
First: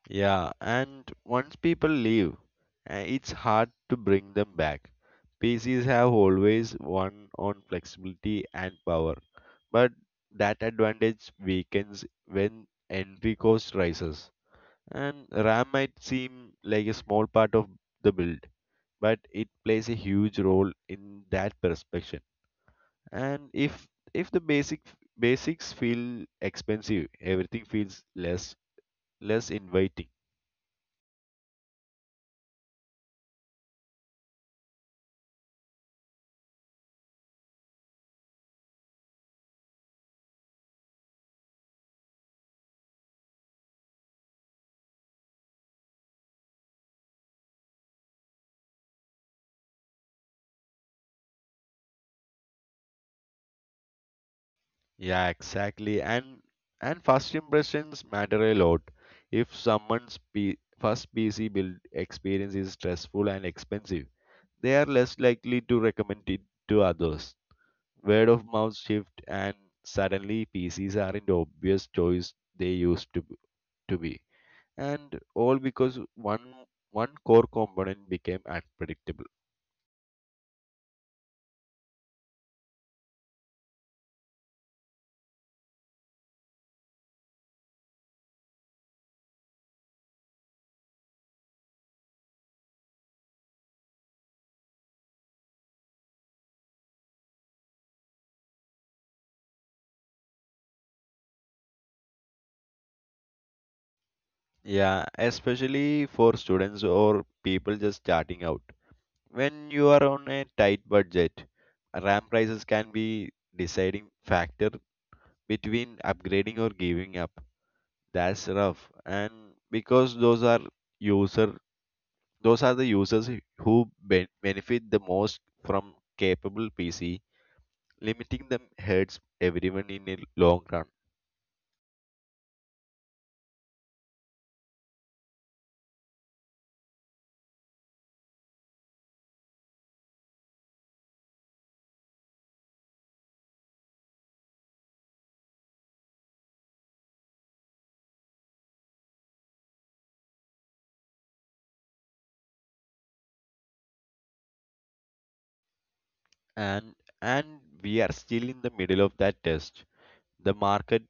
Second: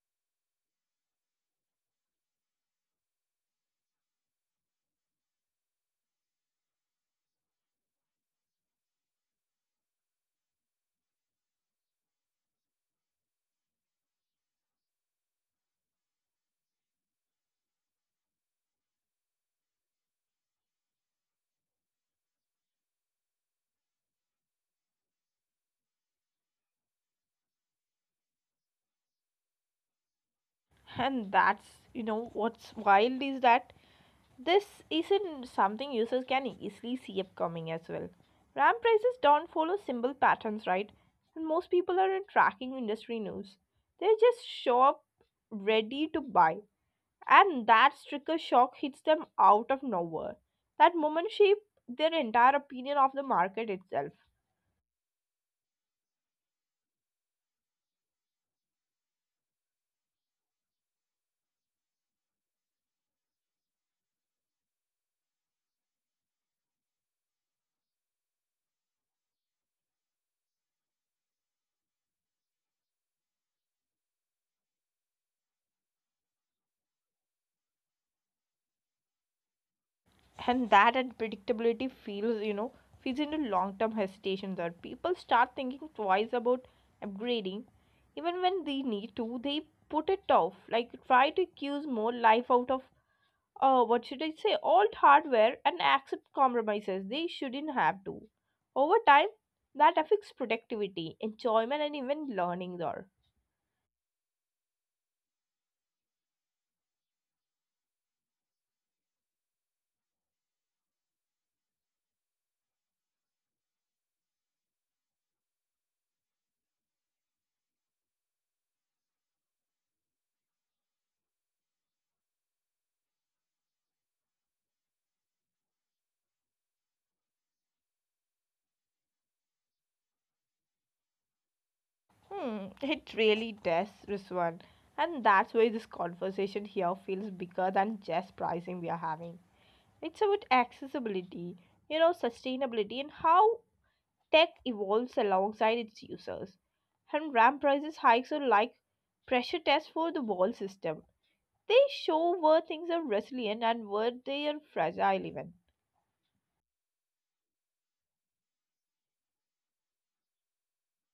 S2: Yeah, and once people leave, it's hard to bring them back. PCs have always won on flexibility and power, but that advantage weakens when entry cost rises. And RAM might seem like a small part of the build, but it plays a huge role in that perception. And if the basics feel expensive, everything feels less inviting.
S1: And that's, what's wild is that this isn't something users can easily see upcoming as well. RAM prices don't follow simple patterns, right? And most people aren't tracking industry news. They just show up ready to buy. And that sticker shock hits them out of nowhere. That moment shapes their entire opinion of the market itself.
S2: Yeah, exactly. And first impressions matter a lot. If first PC build experience is stressful and expensive, they are less likely to recommend it to others. Word of mouth shift, and suddenly PCs aren't the obvious choice they used to to be. And all because one core component became unpredictable.
S1: And that unpredictability feels feeds into long-term hesitations or people start thinking twice about upgrading even when they need to. They put it off, like try to accuse more life out of what should I say old hardware and accept compromises they shouldn't have to. Over time that affects productivity enjoyment and even learning there.
S2: Yeah, especially for students or people just starting out. When you are on a tight budget, RAM prices can be deciding factor between upgrading or giving up. That's rough. And because user those are the users who benefit the most from capable PC, limiting them hurts everyone in a long run.
S1: Hmm, it really does this. And that's why this conversation here feels bigger than just pricing we are having. It's about accessibility, sustainability, and how tech evolves alongside its users. And RAM prices hikes are like pressure tests for the wall system. They show where things are resilient and where they are fragile, even.
S2: and and we are still in the middle of that test. The market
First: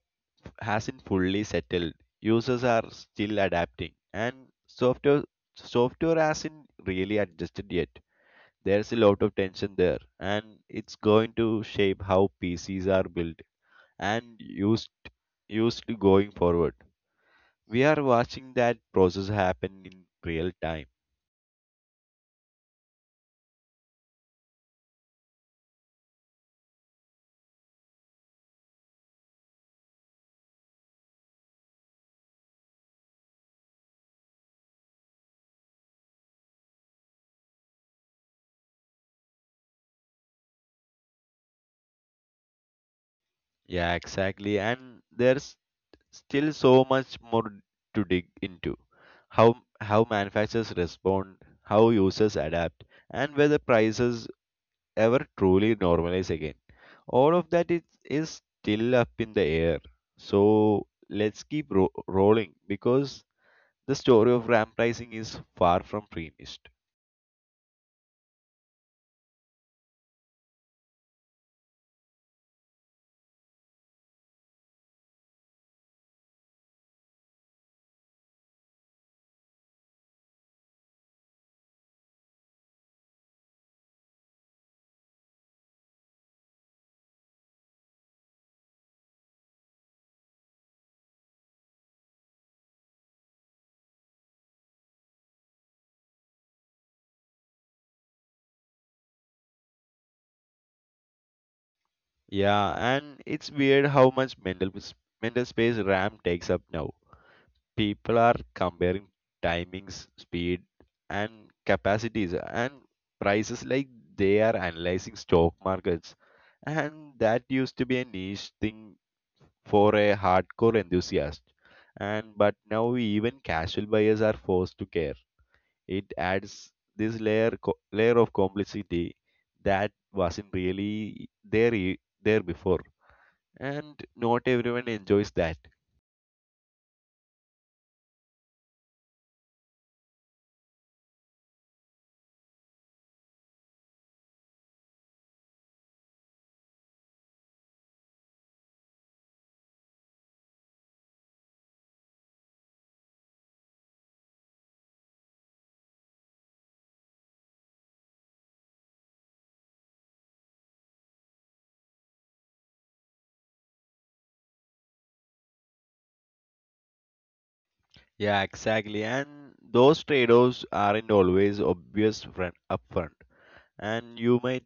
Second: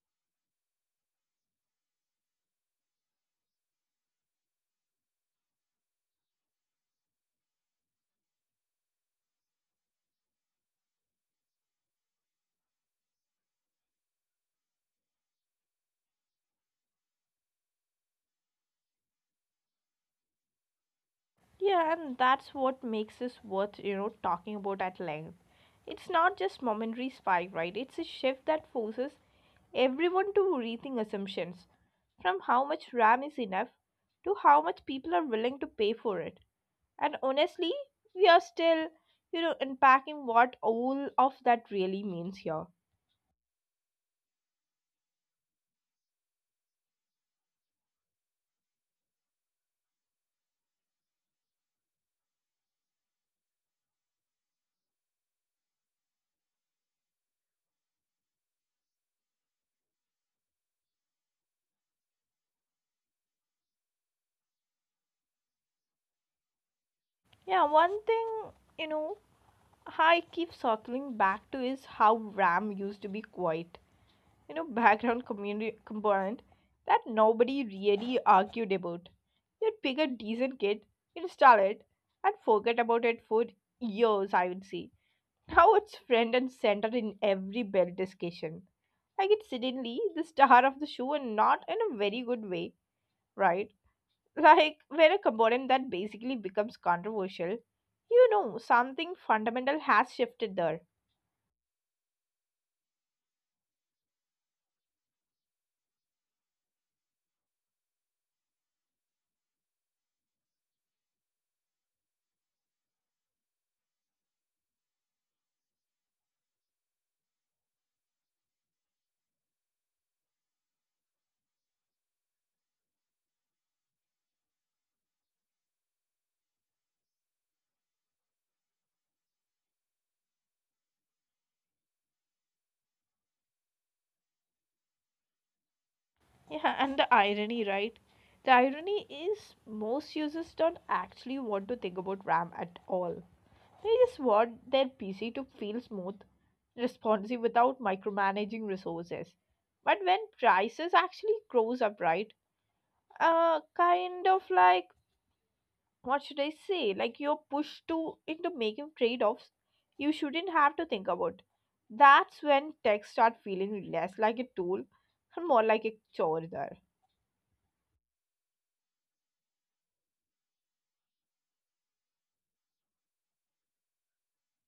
S2: hasn't fully settled, users are still adapting, and software software hasn't really adjusted yet. There's a lot of tension there, and it's going to shape how PCs are built and used going forward. We are watching that process happen in real time.
S1: Yeah, and that's what makes this worth, talking about at length. It's not just momentary spike, right? It's a shift that forces everyone to rethink assumptions from how much RAM is enough to how much people are willing to pay for it. And honestly, we are still, unpacking what all of that really means here.
S2: Yeah, exactly. And there's still so much more to dig into. How how manufacturers respond, how users adapt, and whether prices ever truly normalize again. All of that is still up in the air. So let's keep rolling, because the story of RAM pricing is far from finished.
S1: Yeah, one thing, you know, I keep circling back to is how RAM used to be quiet background community component that nobody really argued about. You'd pick a decent kit, install it, and forget about it for years, I would say. Now it's front and center in every build discussion. Like it's suddenly the star of the show and not in a very good way, right? [LAUGHS] Like when a component that basically becomes controversial, something fundamental has shifted there.
S2: Yeah, and it's weird how much mental space RAM takes up now. People are comparing timings, speed, and capacities and prices like they are analyzing stock markets. And that used to be a niche thing for a hardcore enthusiast. And but now even casual buyers are forced to care. It adds this layer of complexity that wasn't really there there before. And not everyone enjoys that.
S1: Yeah, and the irony, right? The irony is most users don't actually want to think about RAM at all. They just want their PC to feel smooth, responsive without micromanaging resources. But when prices actually goes up, right? Kind of like what should I say? Like you're pushed to into making trade-offs you shouldn't have to think about. That's when tech start feeling less like a tool and more like a chore there.
S2: Yeah, exactly. And those trade-offs aren't always obvious front upfront. And you might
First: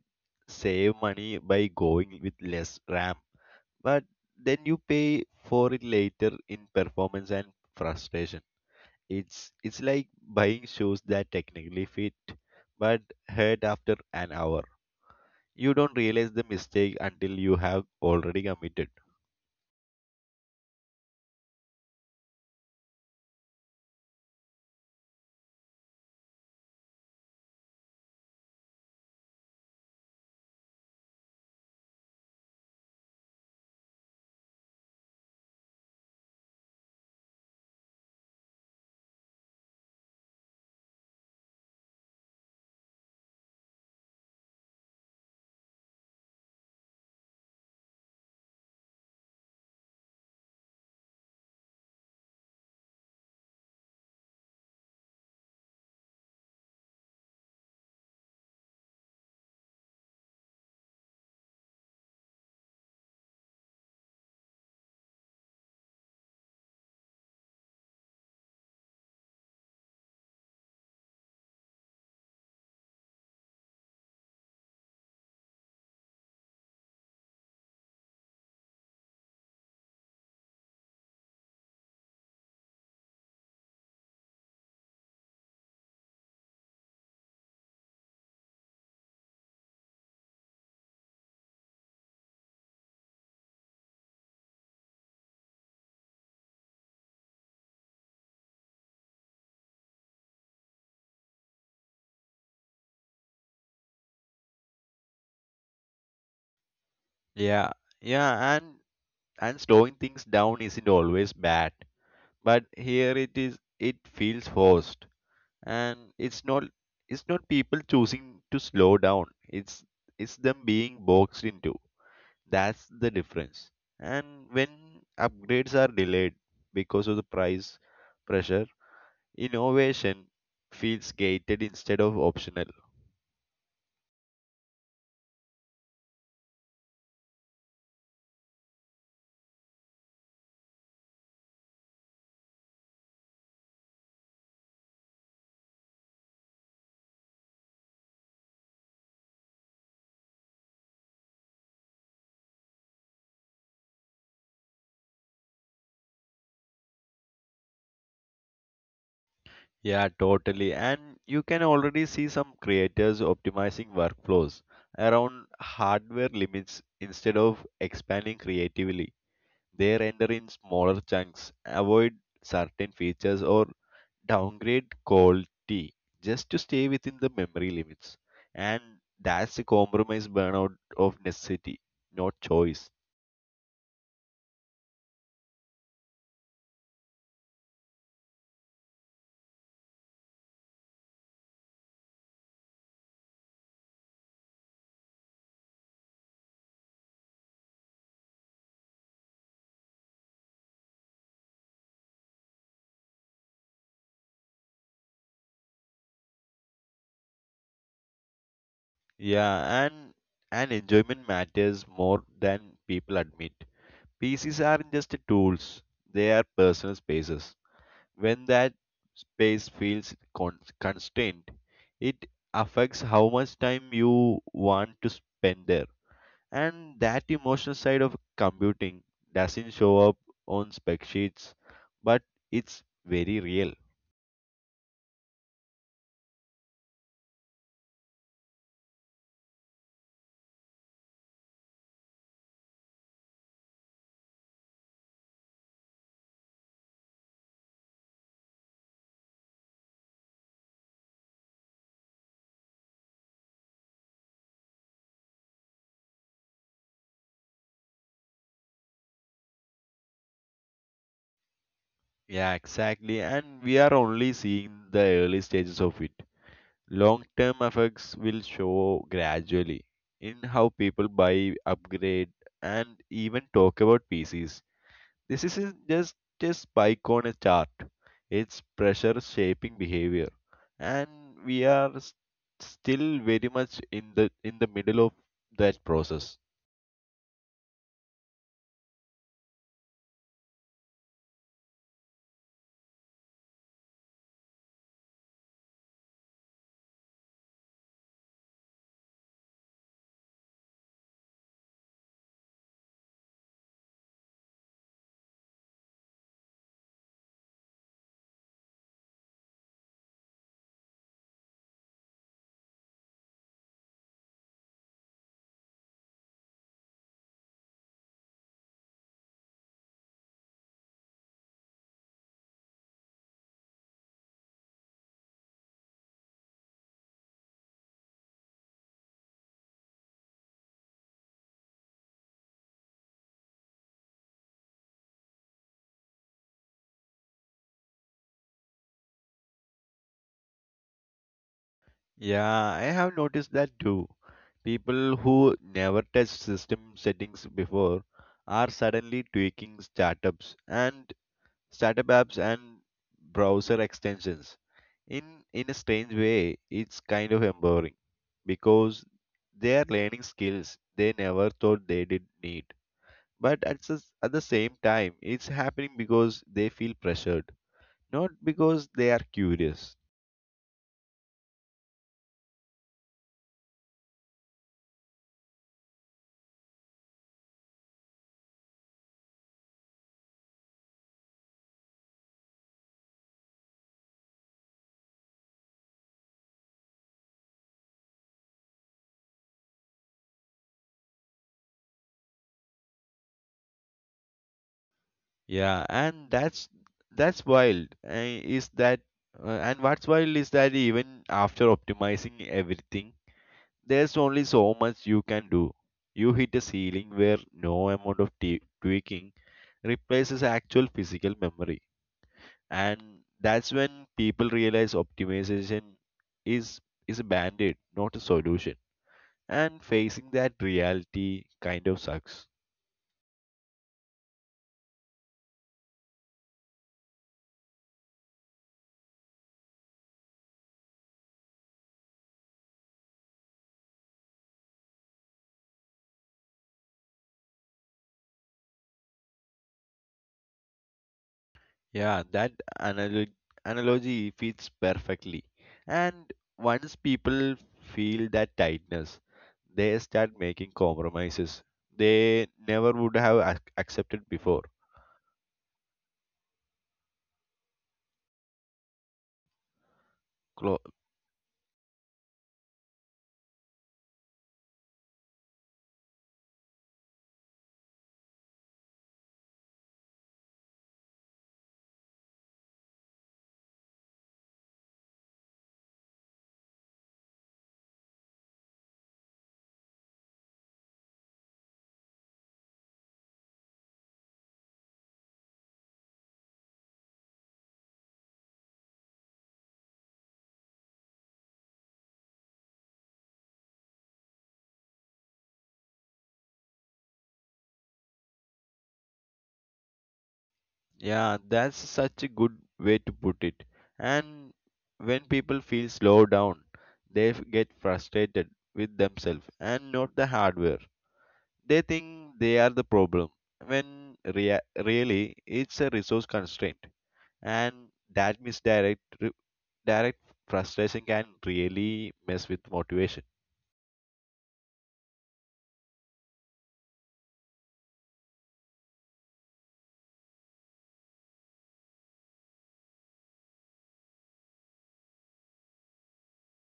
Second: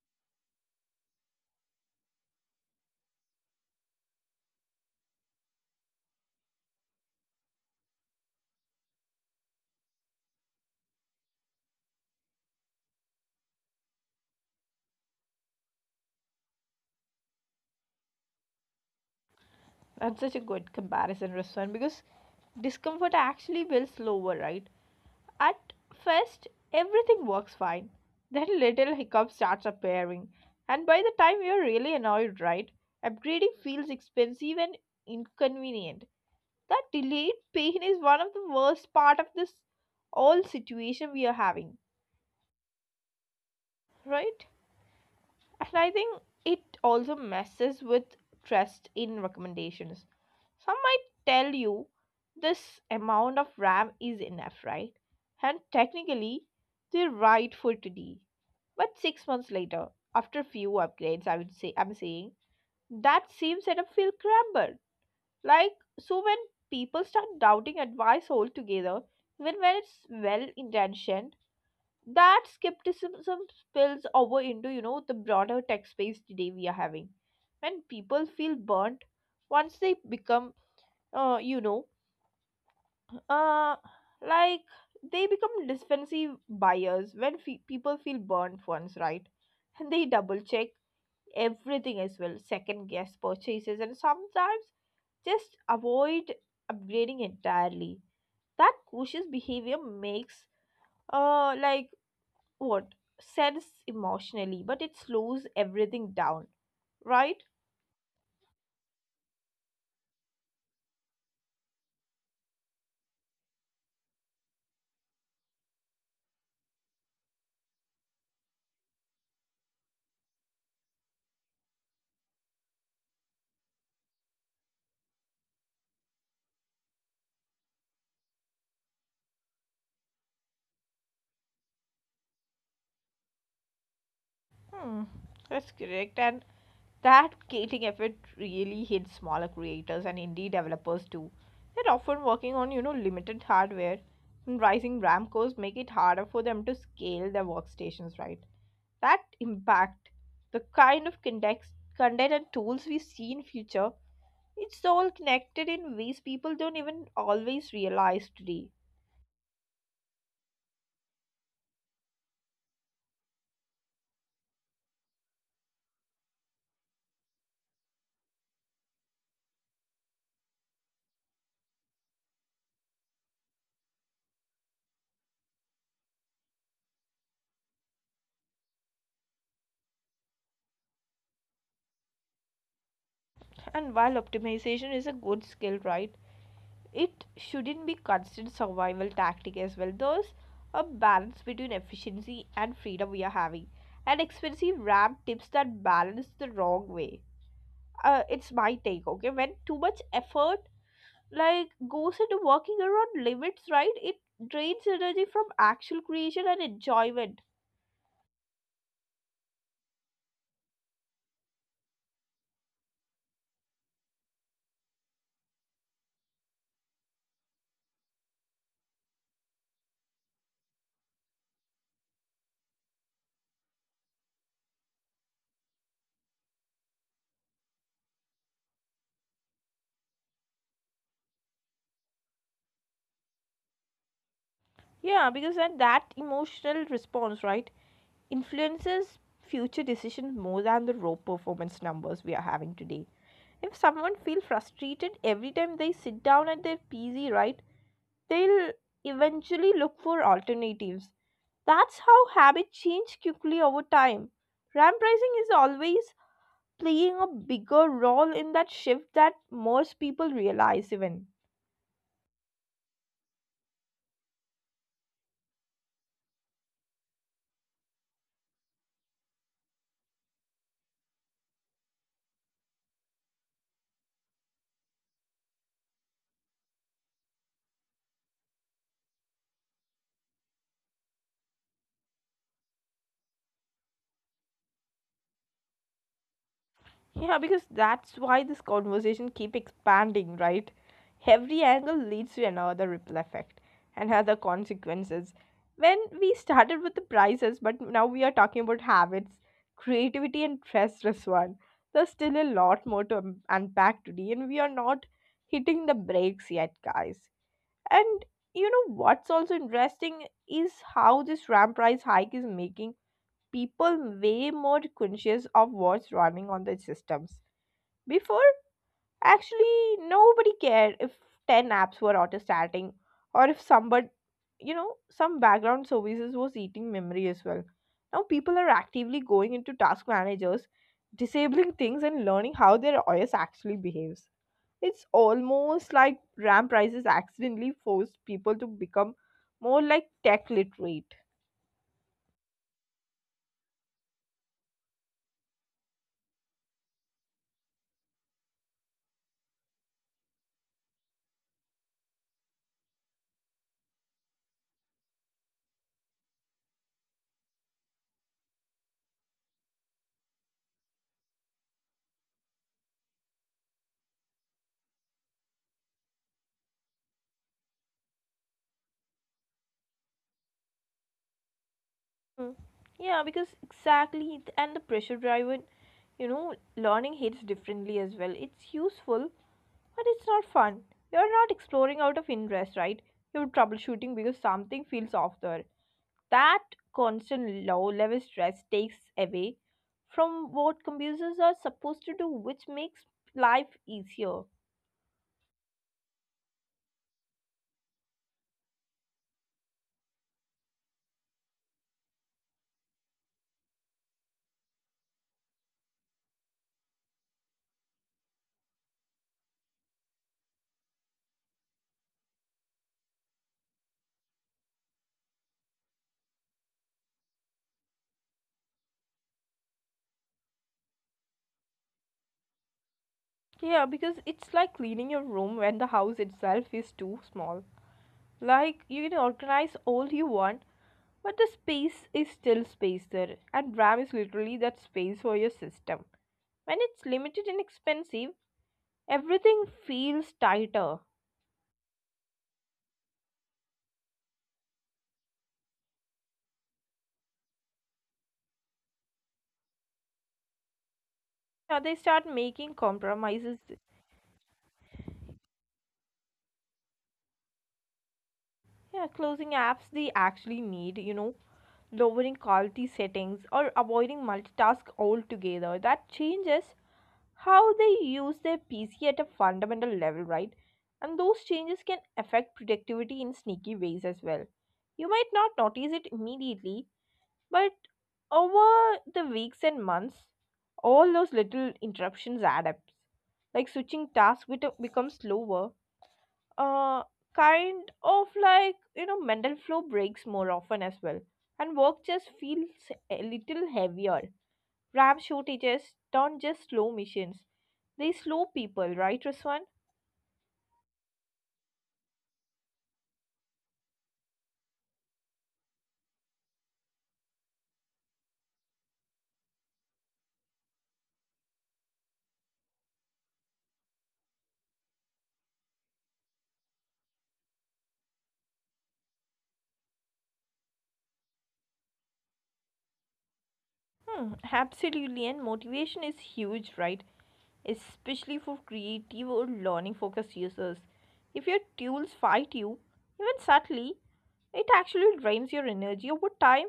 S2: save money by going with less RAM, but then you pay for it later in performance and frustration. It's like buying shoes that technically fit but hurt after an hour. You don't realize the mistake until you have already committed.
S1: That's such a good comparison, Ruswan, because discomfort actually builds slower, right? At first, everything works fine. Then little hiccup starts appearing, and by the time you're really annoyed, right? Upgrading feels expensive and inconvenient. That delayed pain is one of the worst part of this all situation we are having, right? And I think it also messes with trust in recommendations. Some might tell you this amount of RAM is enough, right? And technically, they're right for today. But 6 months later, after few upgrades, I would say I'm saying that same setup feel crumbled. Like so, when people start doubting advice altogether, even when it's well intentioned, that skepticism spills over into the broader tech space today we are having and people feel burnt once they become uh, you know uh, like they become defensive buyers when people feel burnt once, right, and they double check everything as well, second guess purchases and sometimes just avoid upgrading entirely. That cautious behavior makes like what sense emotionally, but it slows everything down, right?
S2: Yeah, yeah, and slowing things down isn't always bad, but here it is, it feels forced. And it's not people choosing to slow down, it's them being boxed into, that's the difference. And when upgrades are delayed because of the price pressure, innovation feels gated instead of optional.
S1: Hmm, that's correct. And that gating effort really hits smaller creators and indie developers too. They're often working on, limited hardware, and rising RAM costs make it harder for them to scale their workstations, right? That impact, the kind of context, content and tools we see in future, it's all connected in ways people don't even always realize today.
S2: Yeah, totally. And you can already see some creators optimizing workflows around hardware limits instead of expanding creatively. They render in smaller chunks, avoid certain features, or downgrade quality just to stay within the memory limits. And that's a compromise burnout of necessity, not choice.
S1: And while optimization is a good skill, right, it shouldn't be constant survival tactic as well. There's a balance between efficiency and freedom we are having. And expensive ramp tips that balance the wrong way. It's my take, okay? When too much effort like goes into working around limits, right, it drains energy from actual creation and enjoyment.
S2: Yeah, and enjoyment matters more than people admit. PCs aren't just tools, they are personal spaces. When that space feels constrained, it affects how much time you want to spend there. And that emotional side of computing doesn't show up on spec sheets, but it's very real.
S1: Yeah, because then that emotional response, right, influences future decisions more than the raw performance numbers we are having today. If someone feels frustrated every time they sit down at their PC, right, they'll eventually look for alternatives. That's how habit change quickly over time. RAM pricing is always playing a bigger role in that shift that most people realize even.
S2: Yeah, exactly. And we are only seeing the early stages of it. Long term effects will show gradually in how people buy, upgrade, and even talk about PCs. This isn't just a spike on a chart, it's pressure shaping behavior. And we are still very much in the middle of that process.
S1: Yeah, because that's why this conversation keep expanding, right? Every angle leads to another ripple effect and other consequences. When we started with the prices, but now we are talking about habits, creativity, and stress response. There's still a lot more to unpack today, and we are not hitting the brakes yet, guys. And you know what's also interesting is how this RAM price hike is making people way more conscious of what's running on their systems before, actually, nobody cared if 10 apps were auto starting or if somebody, you know, some background services was eating memory as well. Now, people are actively going into task managers, disabling things, and learning how their OS actually behaves. It's almost like RAM prices accidentally forced people to become more like tech literate.
S2: Yeah, I have noticed that too. People who never touched system settings before are suddenly tweaking startup apps and browser extensions. In in a strange way, it's kind of empowering, because they are learning skills they never thought they did need. But at the same time, it's happening because they feel pressured, not because they are curious.
S1: Mm. Yeah, because exactly, and the pressure driven, you know, learning hits differently as well. It's useful, but it's not fun. You're not exploring out of interest, right? You're troubleshooting because something feels off there. That constant low level stress takes away from what computers are supposed to do, which makes life easier.
S2: Yeah, and that's wild. Is that and what's wild is that even after optimizing everything, there's only so much you can do. You hit a ceiling where no amount of tweaking replaces actual physical memory. And that's when people realize optimization is is a band-aid, not a solution. And facing that reality kind of sucks.
S1: Yeah, because it's like cleaning your room when the house itself is too small. Like, you can organize all you want, but the space is still space there, and RAM is literally that space for your system. When it's limited and expensive, everything feels tighter.
S2: Yeah, that analog- analogy fits perfectly. And once people feel that tightness, they start making compromises
S1: Yeah, they start
S2: they
S1: making
S2: never would have
S1: compromises.
S2: accepted before.
S1: Yeah, closing apps they actually
S2: Clo-
S1: need, you know, lowering quality settings or avoiding multitask altogether. That changes how they use their PC at a fundamental level, right? And those changes can affect productivity in sneaky ways as well. You might not notice it immediately, but over the weeks and months, all those little interruptions add up. Like switching tasks becomes slower. Uh, kind of like, you know, mental flow breaks more often as well. And work just feels a little heavier. RAM shortages don't just slow machines, they slow people, right, Ruswan?
S2: yeah, that's such a good way to put it. And when people feel slowed down, they get frustrated with themselves and not the hardware. They think they are the problem when really it's a resource constraint. And that direct frustration can really mess with motivation.
S1: Hmm, absolutely, and motivation is huge, right? Especially for creative or learning focused users. If your tools fight you, even subtly, it actually drains your energy over time.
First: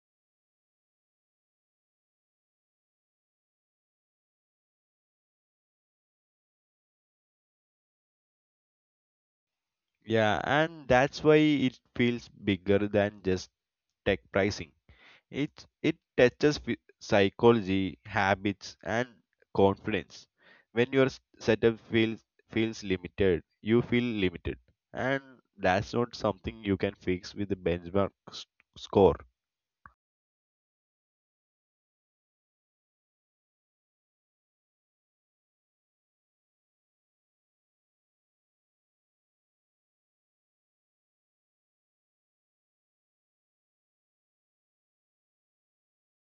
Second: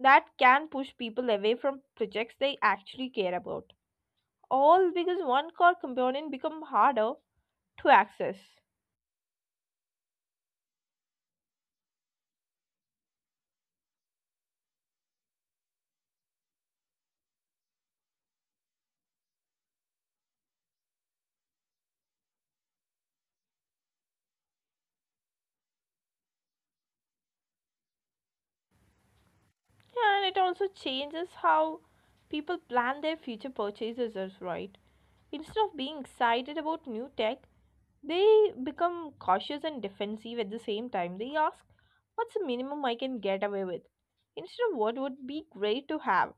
S1: That can push people away from projects they actually care about. All because one core component become harder to access.
S2: Yeah, and that's why it feels bigger than just tech pricing. It it touches psychology, habits, and confidence. When your setup feels limited, you feel limited. And that's not something you can fix with a score.
S1: Yeah, and it also changes how people plan their future purchases, as well, right? Instead of being excited about new tech, they become cautious and defensive at the same time. They ask, what's the minimum I can get away with? Instead of what would be great to have.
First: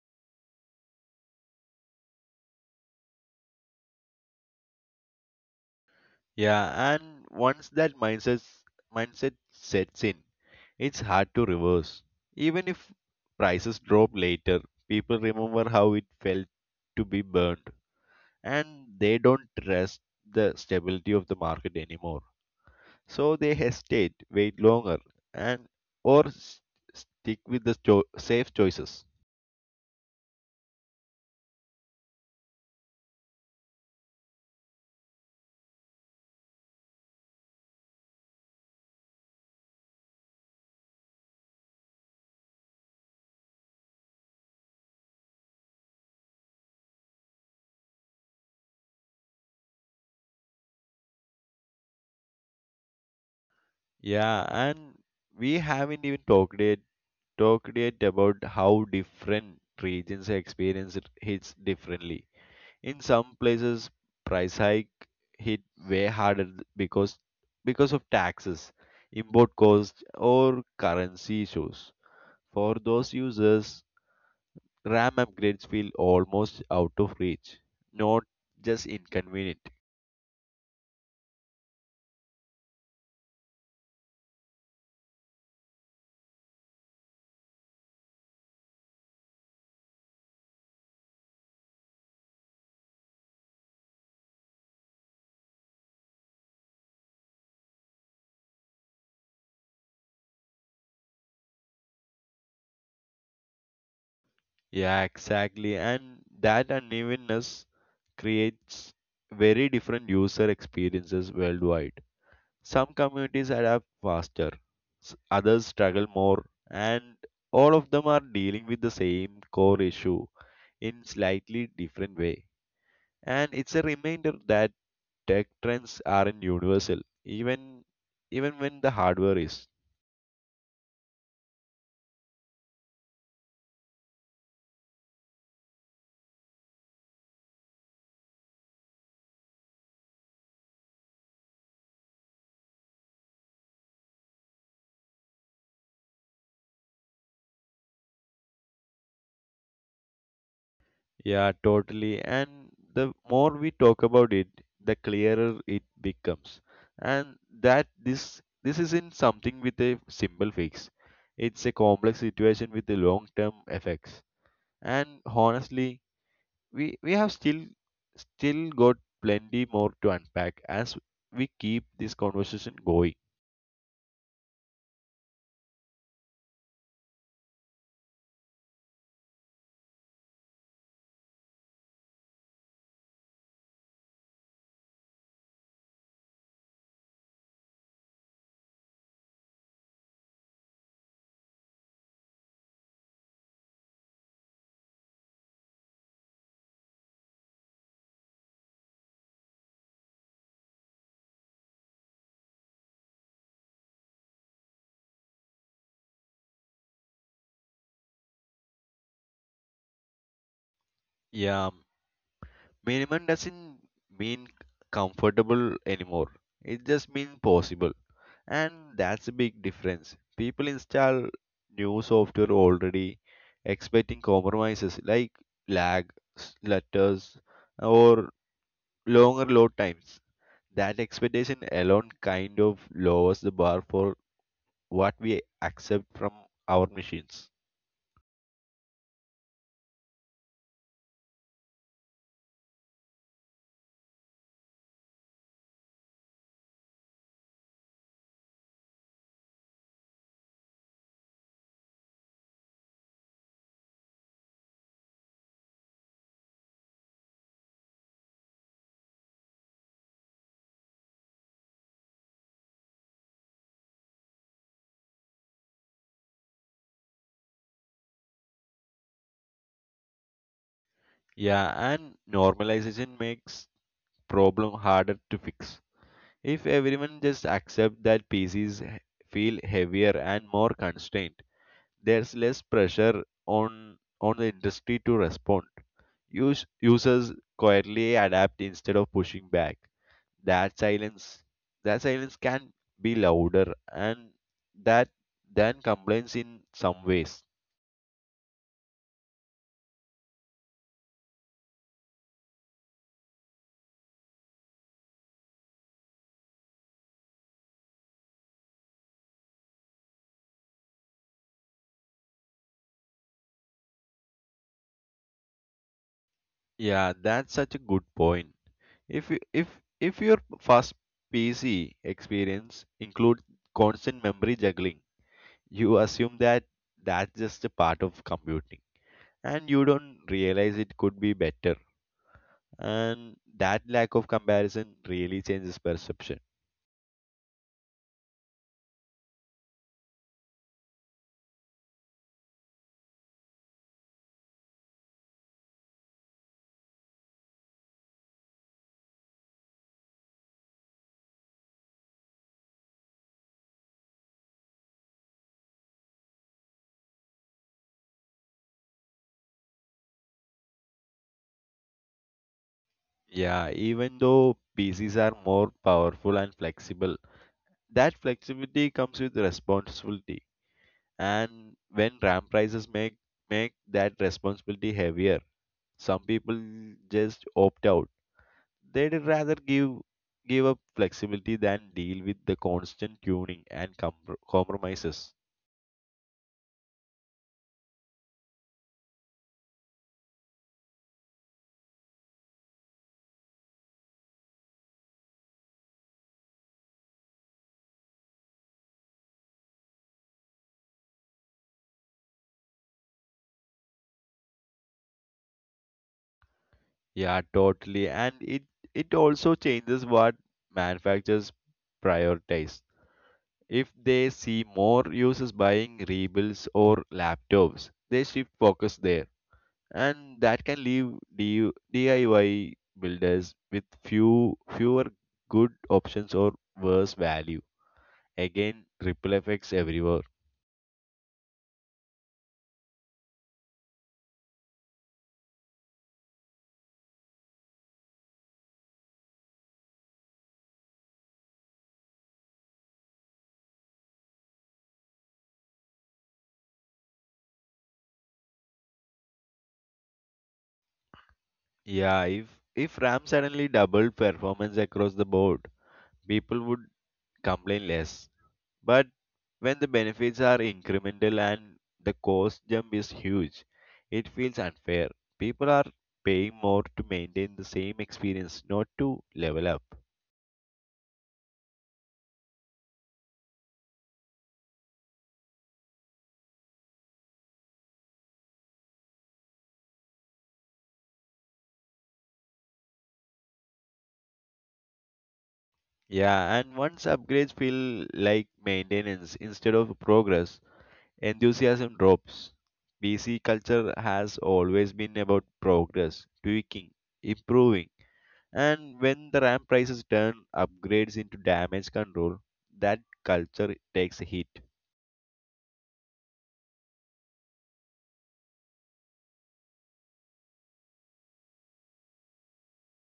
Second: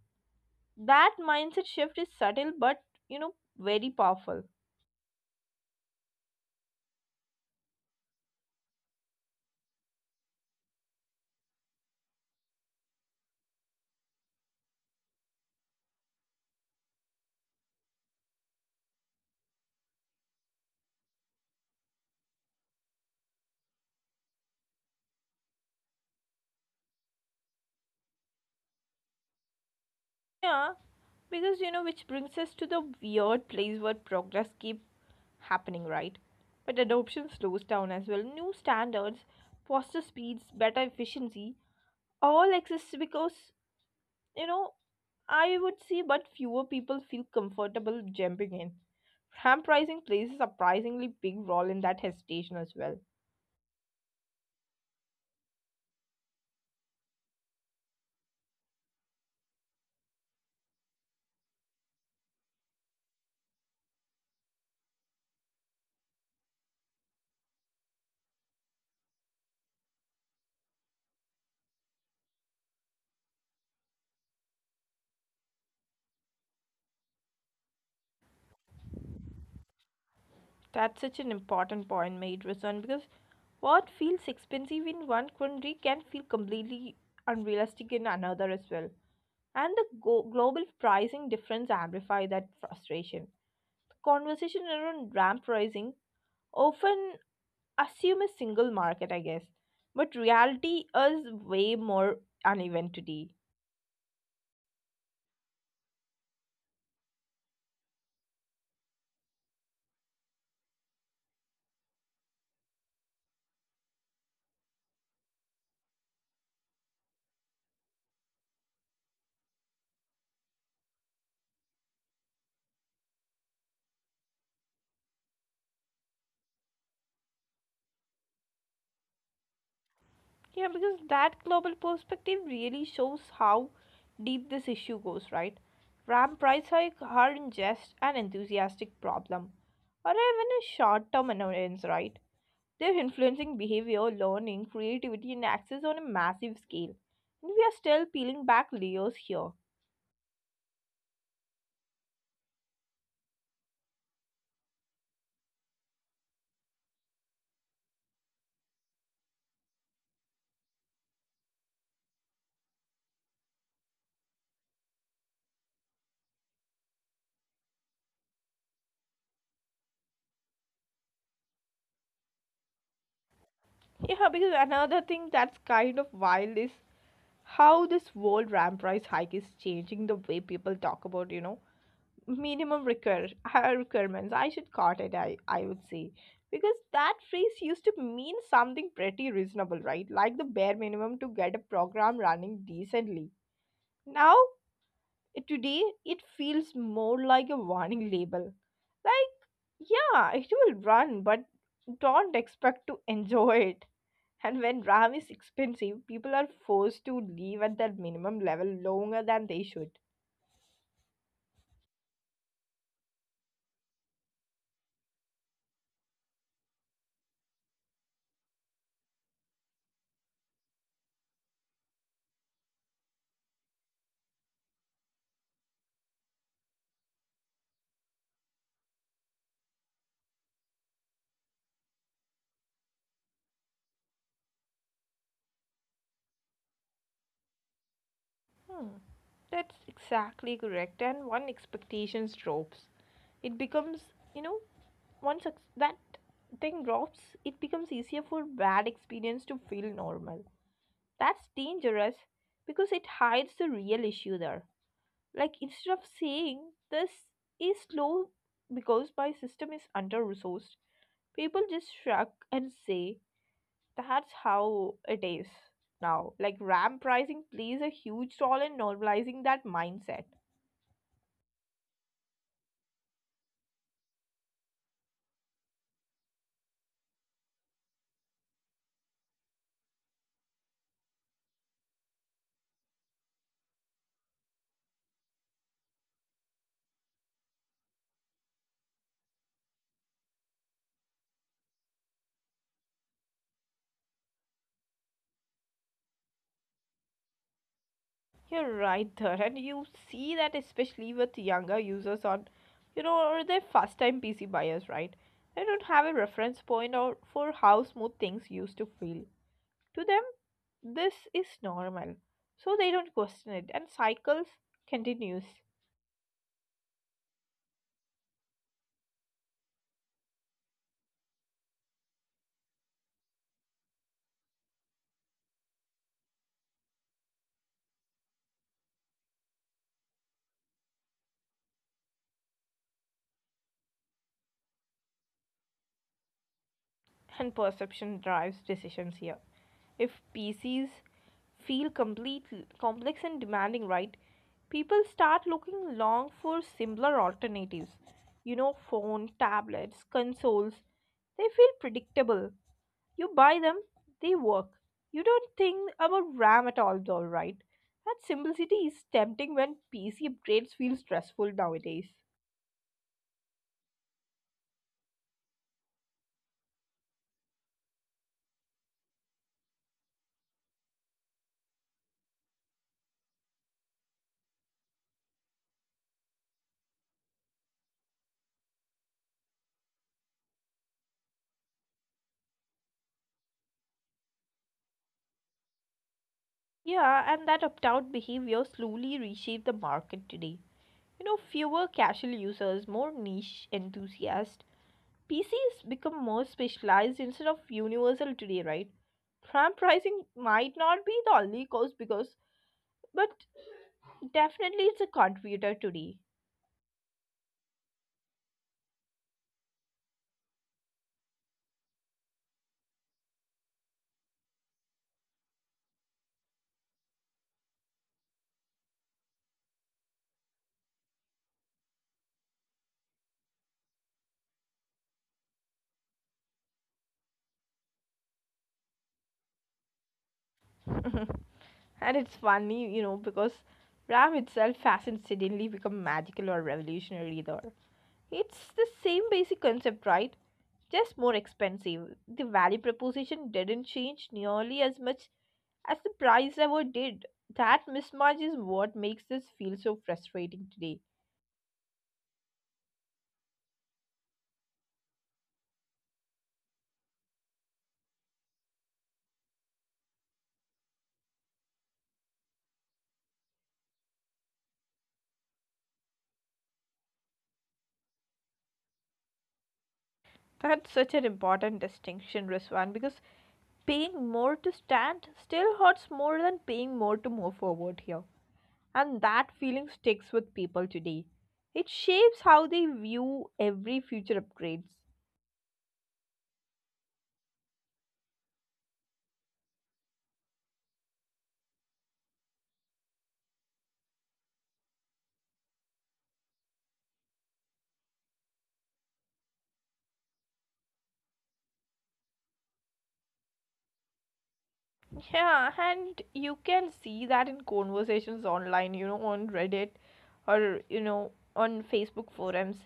S1: That mindset shift is subtle but, you know, very powerful.
S2: Yeah, and once that mindset sets in, it's hard to reverse. Even if prices drop later, people remember how it felt to be burned, and they don't trust the stability of the market anymore. So they hesitate, wait longer, and or s- stick with the safe choices.
S1: Yeah, because, you know, which brings us to the weird place where progress keeps happening, right? But adoption slows down as well. New standards, faster speeds, better efficiency, all exists because you know, I would say, but fewer people feel comfortable jumping in. Ramp pricing plays a surprisingly big role in that hesitation as well.
S2: Yeah, and we haven't even talked yet about how different regions experience it hits differently. In some places, price hike hit way harder because of taxes, import costs, or currency issues. For those users, RAM upgrades feel almost out of reach, not just inconvenient.
S1: That's such an important point made, Rasan, because what feels expensive in one country can feel completely unrealistic in another as well. And the global pricing difference amplify that frustration. Conversation around ramp pricing often assume a single market, I guess. But reality is way more uneven today.
S2: Yeah, exactly. And that unevenness creates very different user experiences worldwide. Some communities adapt faster, others struggle more, and all of them are dealing with the same core issue in slightly different way. And it's a reminder that tech trends aren't universal, even even when the hardware is.
S1: Yeah, because that global perspective really shows how deep this issue goes, right? RAM price hike aren't just an enthusiastic problem or even a short term annoyance, right? They're influencing behavior, learning, creativity, and access on a massive scale. And we are still peeling back layers here.
S2: Yeah, totally. And the more we talk about it, the clearer it becomes. And that this isn't something with a simple fix. It's a complex situation with the long term effects. And honestly, we have still got plenty more to unpack as we keep this conversation going.
S1: Yeah, because another thing that's kind of wild is how this world ramp price hike is changing the way people talk about, you know, minimum require, requirements. I should cut it, I would say. Because that phrase used to mean something pretty reasonable, right? Like the bare minimum to get a program running decently. Now, today, it feels more like a warning label. Like, yeah, it will run, but don't expect to [LAUGHS] enjoy it, and when RAM is expensive, people are forced to leave at their minimum level longer than they should.
S2: Yeah, minimum doesn't mean comfortable anymore. It just means possible. And that's a big difference. People install new software already expecting compromises like lag, letters, or longer load times. That expectation alone kind of lowers the bar for what we accept from our machines.
S1: That's exactly correct. And one expectations drops. It becomes, you know, once that thing drops, it becomes easier for bad experience to feel normal. That's dangerous because it hides the real issue there. Like instead of saying this is slow because my system is under resourced, people just shrug and say that's how it is now. Like ramp pricing plays a huge role in normalizing that mindset.
S2: Yeah, and normalization makes problem harder to fix. If everyone just accept that PCs feel heavier and more constrained, there's less pressure on the industry to respond. Users quietly adapt instead of pushing back. That silence, that silence can be louder and that than complaints in some ways.
S1: You're right there, and you see that especially with younger users on, you know, or their first time PC buyers, right? They don't have a reference point or for how smooth things used to feel. To them, this is normal, so they don't question it, and cycles continues.
S2: Yeah, that's such a good point. If you- if if your first PC experience includes constant memory juggling, you assume that that's just a part of computing, and you don't realize it could be better. And that lack of comparison really changes perception.
S1: And perception drives decisions here. If PCs feel complex and demanding, right, people start looking long for similar alternatives. You know, phone, tablets, consoles, they feel predictable. You buy them, they work. You don't think about RAM at all, though, right? That simplicity is tempting when PC upgrades feel stressful nowadays.
S2: Yeah, even though PCs are more powerful and flexible, that flexibility comes with responsibility. And when RAM prices make that responsibility heavier, some people just opt out. They'd rather give up flexibility than deal with the constant tuning and compromises.
S1: Yeah, and that opt out behavior slowly reshaped the market today. You know, fewer casual users, more niche enthusiasts. PCs become more specialized instead of universal today, right? RAM pricing might not be the only cause because, but definitely it's a contributor today.
S2: Yeah, totally. And it also changes what manufacturers prioritize. If they see more users buying rebuilds or laptops, they shift focus there. And that can leave DU DIY builders with fewer good options or worse value. Again, ripple effects everywhere.
S1: [LAUGHS] And it's funny, you know, because RAM itself hasn't suddenly become magical or revolutionary either. It's the same basic concept, right? Just more expensive. The value proposition didn't change nearly as much as the price ever did. That mismatch is what makes this feel so frustrating today.
S2: Yeah, if RAM suddenly doubled performance across the board, people would complain less. But when the benefits are incremental and the cost jump is huge, it feels unfair. People are paying more to maintain the same experience, not to level up.
S1: That's such an important distinction, Ruswan, because paying more to stand still hurts more than paying more to move forward here. And that feeling sticks with people today. It shapes how they view every future upgrades.
S2: Yeah, and once upgrades feel like maintenance instead of progress, enthusiasm drops. PC culture has always been about progress, tweaking, improving. And when the RAM prices turn upgrades into damage control, that culture takes a hit.
S1: Yeah, and you can see that in conversations online, you know, on Reddit or, you know, on Facebook forums.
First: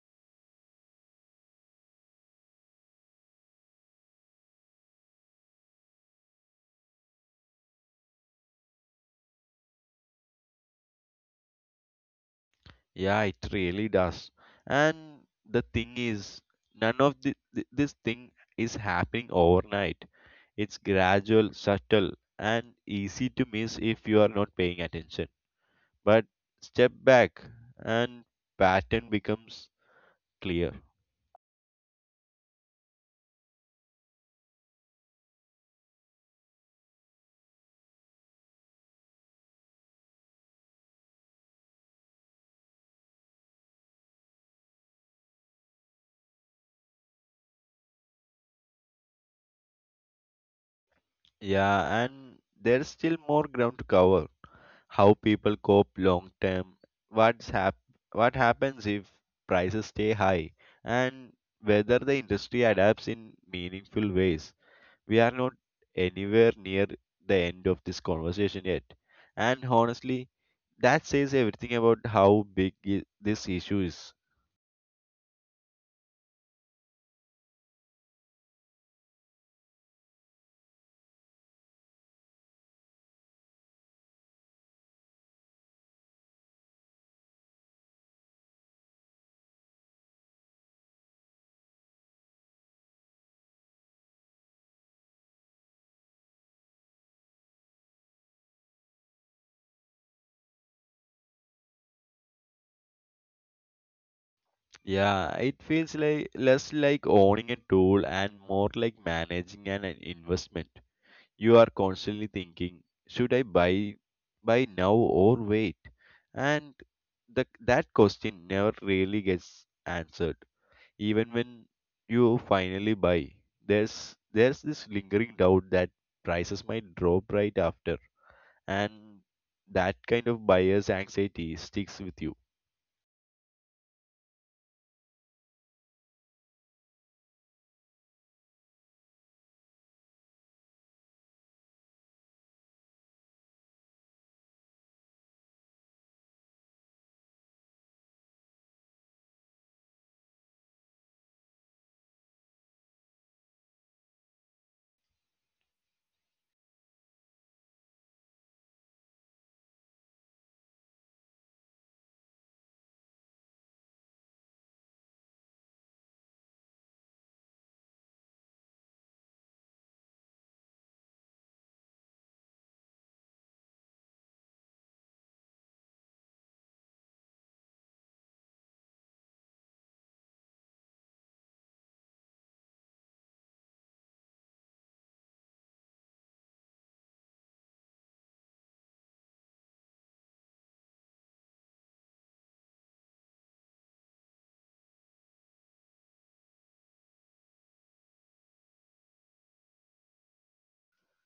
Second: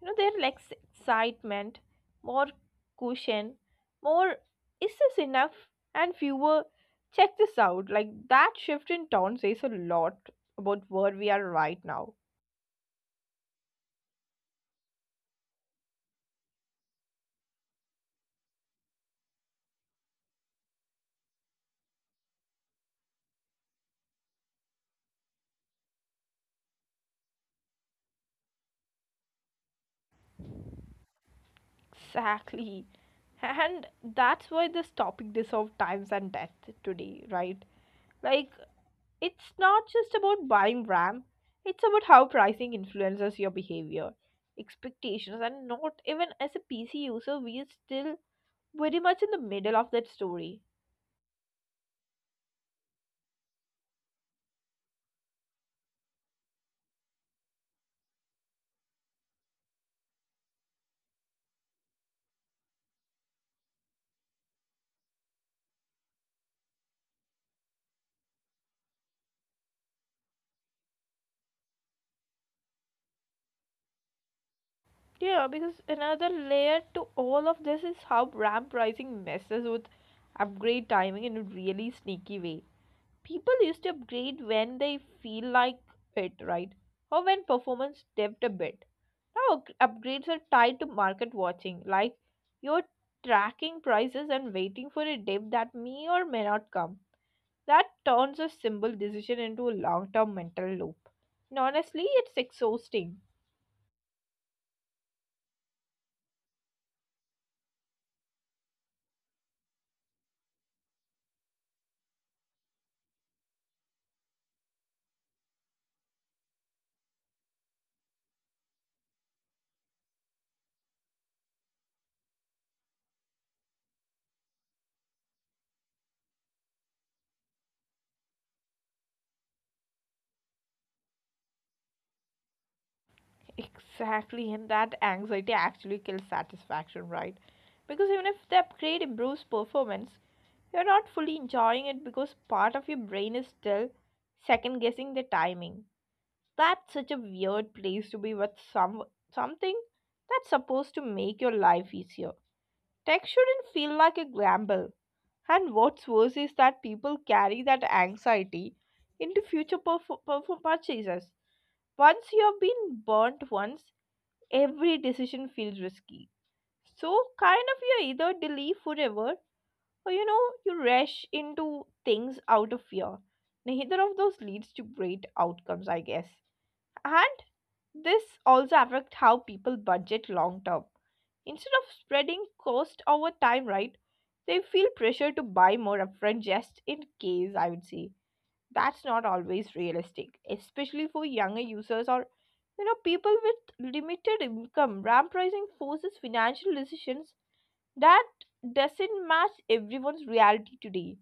S1: You know, they're like excitement, more cushion, more, is this enough? And fewer check this out. Like that shift in tone says a lot about where we are right now.
S2: Yeah, it really does. And the thing is, none of this thing is happening overnight. It's gradual, subtle, and easy to miss if you are not paying attention. But step back and pattern becomes clear.
S1: Exactly. And that's why this topic is of times and death today, right? Like it's not just about buying RAM, it's about how pricing influences your behavior, expectations, and not even as a PC user, we are still very much in the middle of that story.
S2: Yeah, and there's still more ground to cover. How people cope long term, what's hap- what happens if prices stay high, and whether the industry adapts in meaningful ways. We are not anywhere near the end of this conversation yet. And honestly, that says everything about how big this issue is.
S1: Yeah, because another layer to all of this is how RAM pricing messes with upgrade timing in a really sneaky way. People used to upgrade when they feel like it, right? Or when performance dipped a bit. Now upgrades are tied to market watching, like you're tracking prices and waiting for a dip that may or may not come. That turns a simple decision into a long term mental loop. And honestly, it's exhausting.
S2: Yeah, it feels like less like owning a tool and more like managing an investment. You are constantly thinking, should I buy now or wait? And that question never really gets answered. Even when you finally buy, there's this lingering doubt that prices might drop right after. And that kind of buyer's anxiety sticks with you.
S1: Exactly, and that anxiety actually kills satisfaction, right? Because even if the upgrade improves performance, you're not fully enjoying it because part of your brain is still second guessing the timing. That's such a weird place to be with something that's supposed to make your life easier. Tech shouldn't feel like a gamble. And what's worse is that people carry that anxiety into future purchases. Once you have been burnt once, every decision feels risky. So, kind of, you either delay forever or you know, you rush into things out of fear. Neither of those leads to great outcomes, I guess. And this also affects how people budget long term. Instead of spreading cost over time, right, they feel pressure to buy more upfront just in case, I would say. That's not always realistic, especially for younger users or you know, people with limited income, ramp pricing forces financial decisions that doesn't match everyone's reality today.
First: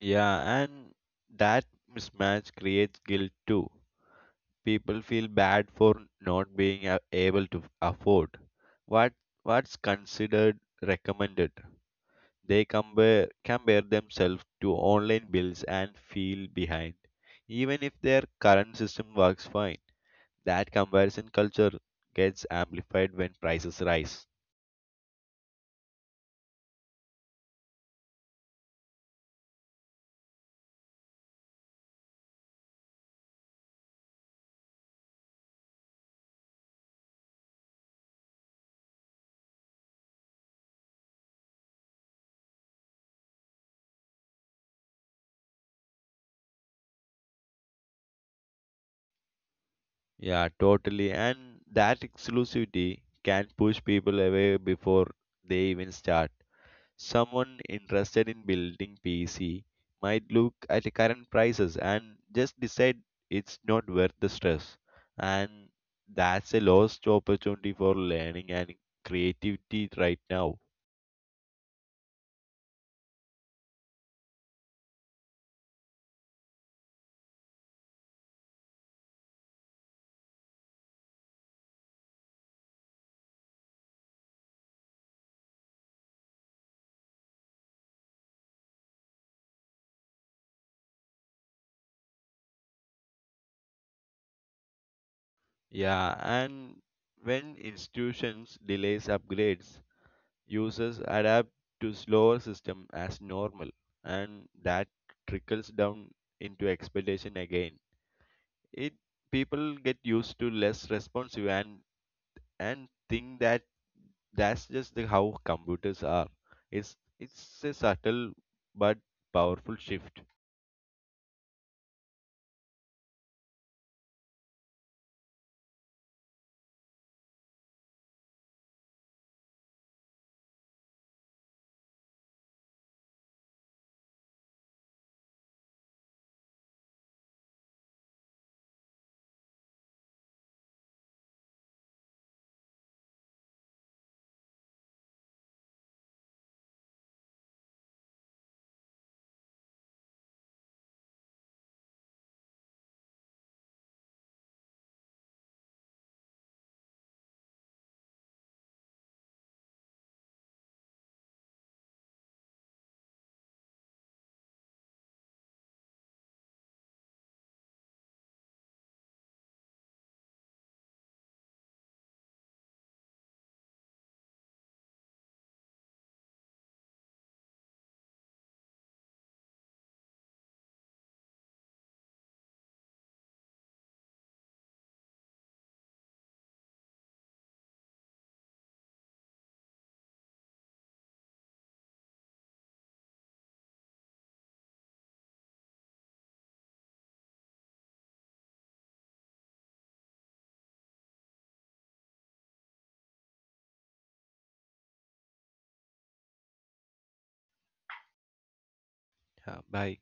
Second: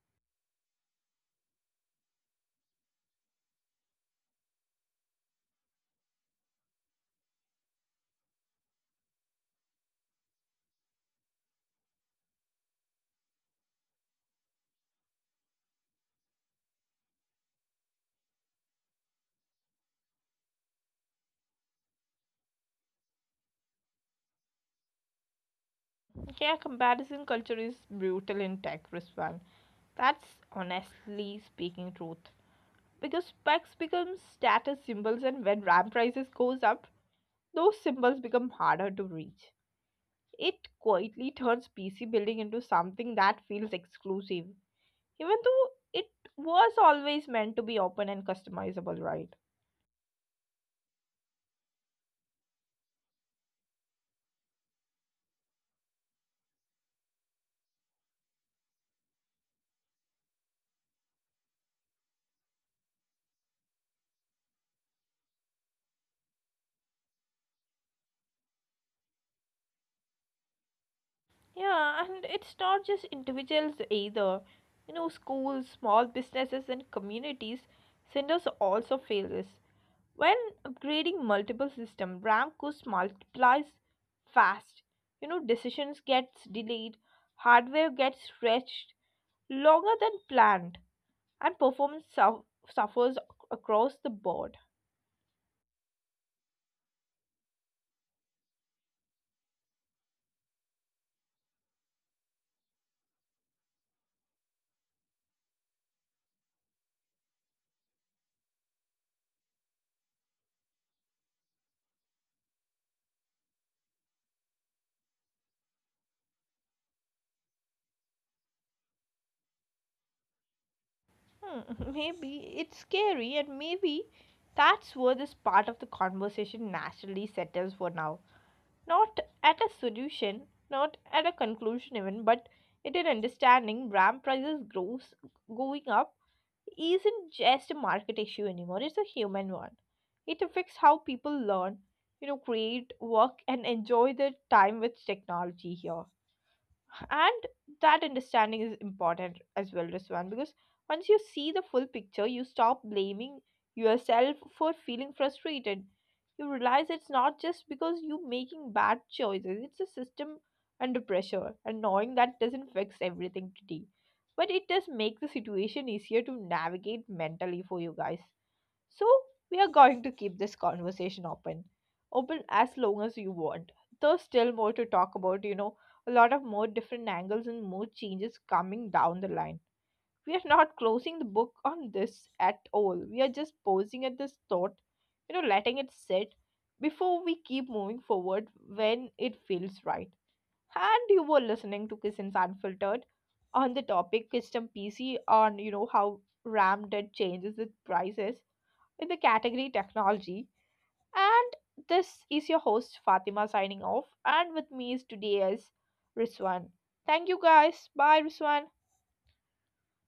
S2: Yeah, and that mismatch creates guilt too. People feel bad for not being a- able to afford what what's considered recommended. They compare themselves to online bills and feel behind, even if their current system works fine. That comparison culture gets amplified when prices rise.
S1: Yeah, comparison culture is brutal in tech, Rizwan. That's honestly speaking truth. Because specs become status symbols and when RAM prices goes up, those symbols become harder to reach. It quietly turns PC building into something that feels exclusive. Even though it was always meant to be open and customizable, right?
S2: Yeah, totally. And that exclusivity can push people away before they even start. Someone interested in building PC might look at the current prices and just decide it's not worth the stress. And that's a lost opportunity for learning and creativity right now.
S1: Yeah, and it's not just individuals either. You know, schools, small businesses, and communities centers also fail this. When upgrading multiple system, RAM cost multiplies fast. You know, decisions gets delayed, hardware gets stretched longer than planned, and performance suffers across the board.
S2: Yeah, and when institutions delays upgrades, users adapt to slower system as normal, and that trickles down into expectation again. It people get used to less responsive and think that how computers are. It's a subtle but powerful shift.
S1: Hmm, [LAUGHS] maybe it's scary, and maybe that's where this part of the conversation naturally settles for now. Not at a solution, not at a conclusion, even, but it is understanding RAM prices grows, going up isn't just a market issue anymore, it's a human one. It affects how people learn, you know, create, work, and enjoy their time with technology here, and that understanding is important as well, Riswan, because once you see the full picture, you stop blaming yourself for feeling frustrated. You realize it's not just because you making bad choices, it's a system under pressure, and knowing that doesn't fix everything today, but it does make the situation easier to navigate mentally for you guys. So we are going to keep this conversation open, open as long as you want. There's still more to talk about, you know, a lot of more different angles and more changes coming down the line. We are not closing the book on this at all. We are just pausing at this thought, you know, letting it sit before we keep moving forward when it feels right. And you were listening to Kissins Unfiltered on the topic custom PC on, you know, how RAM did changes its prices with the category technology. And this is your host Fatima signing off, and with me is today is Rizwan. Thank you guys. Bye, Rizwan.
S2: Yeah, bye.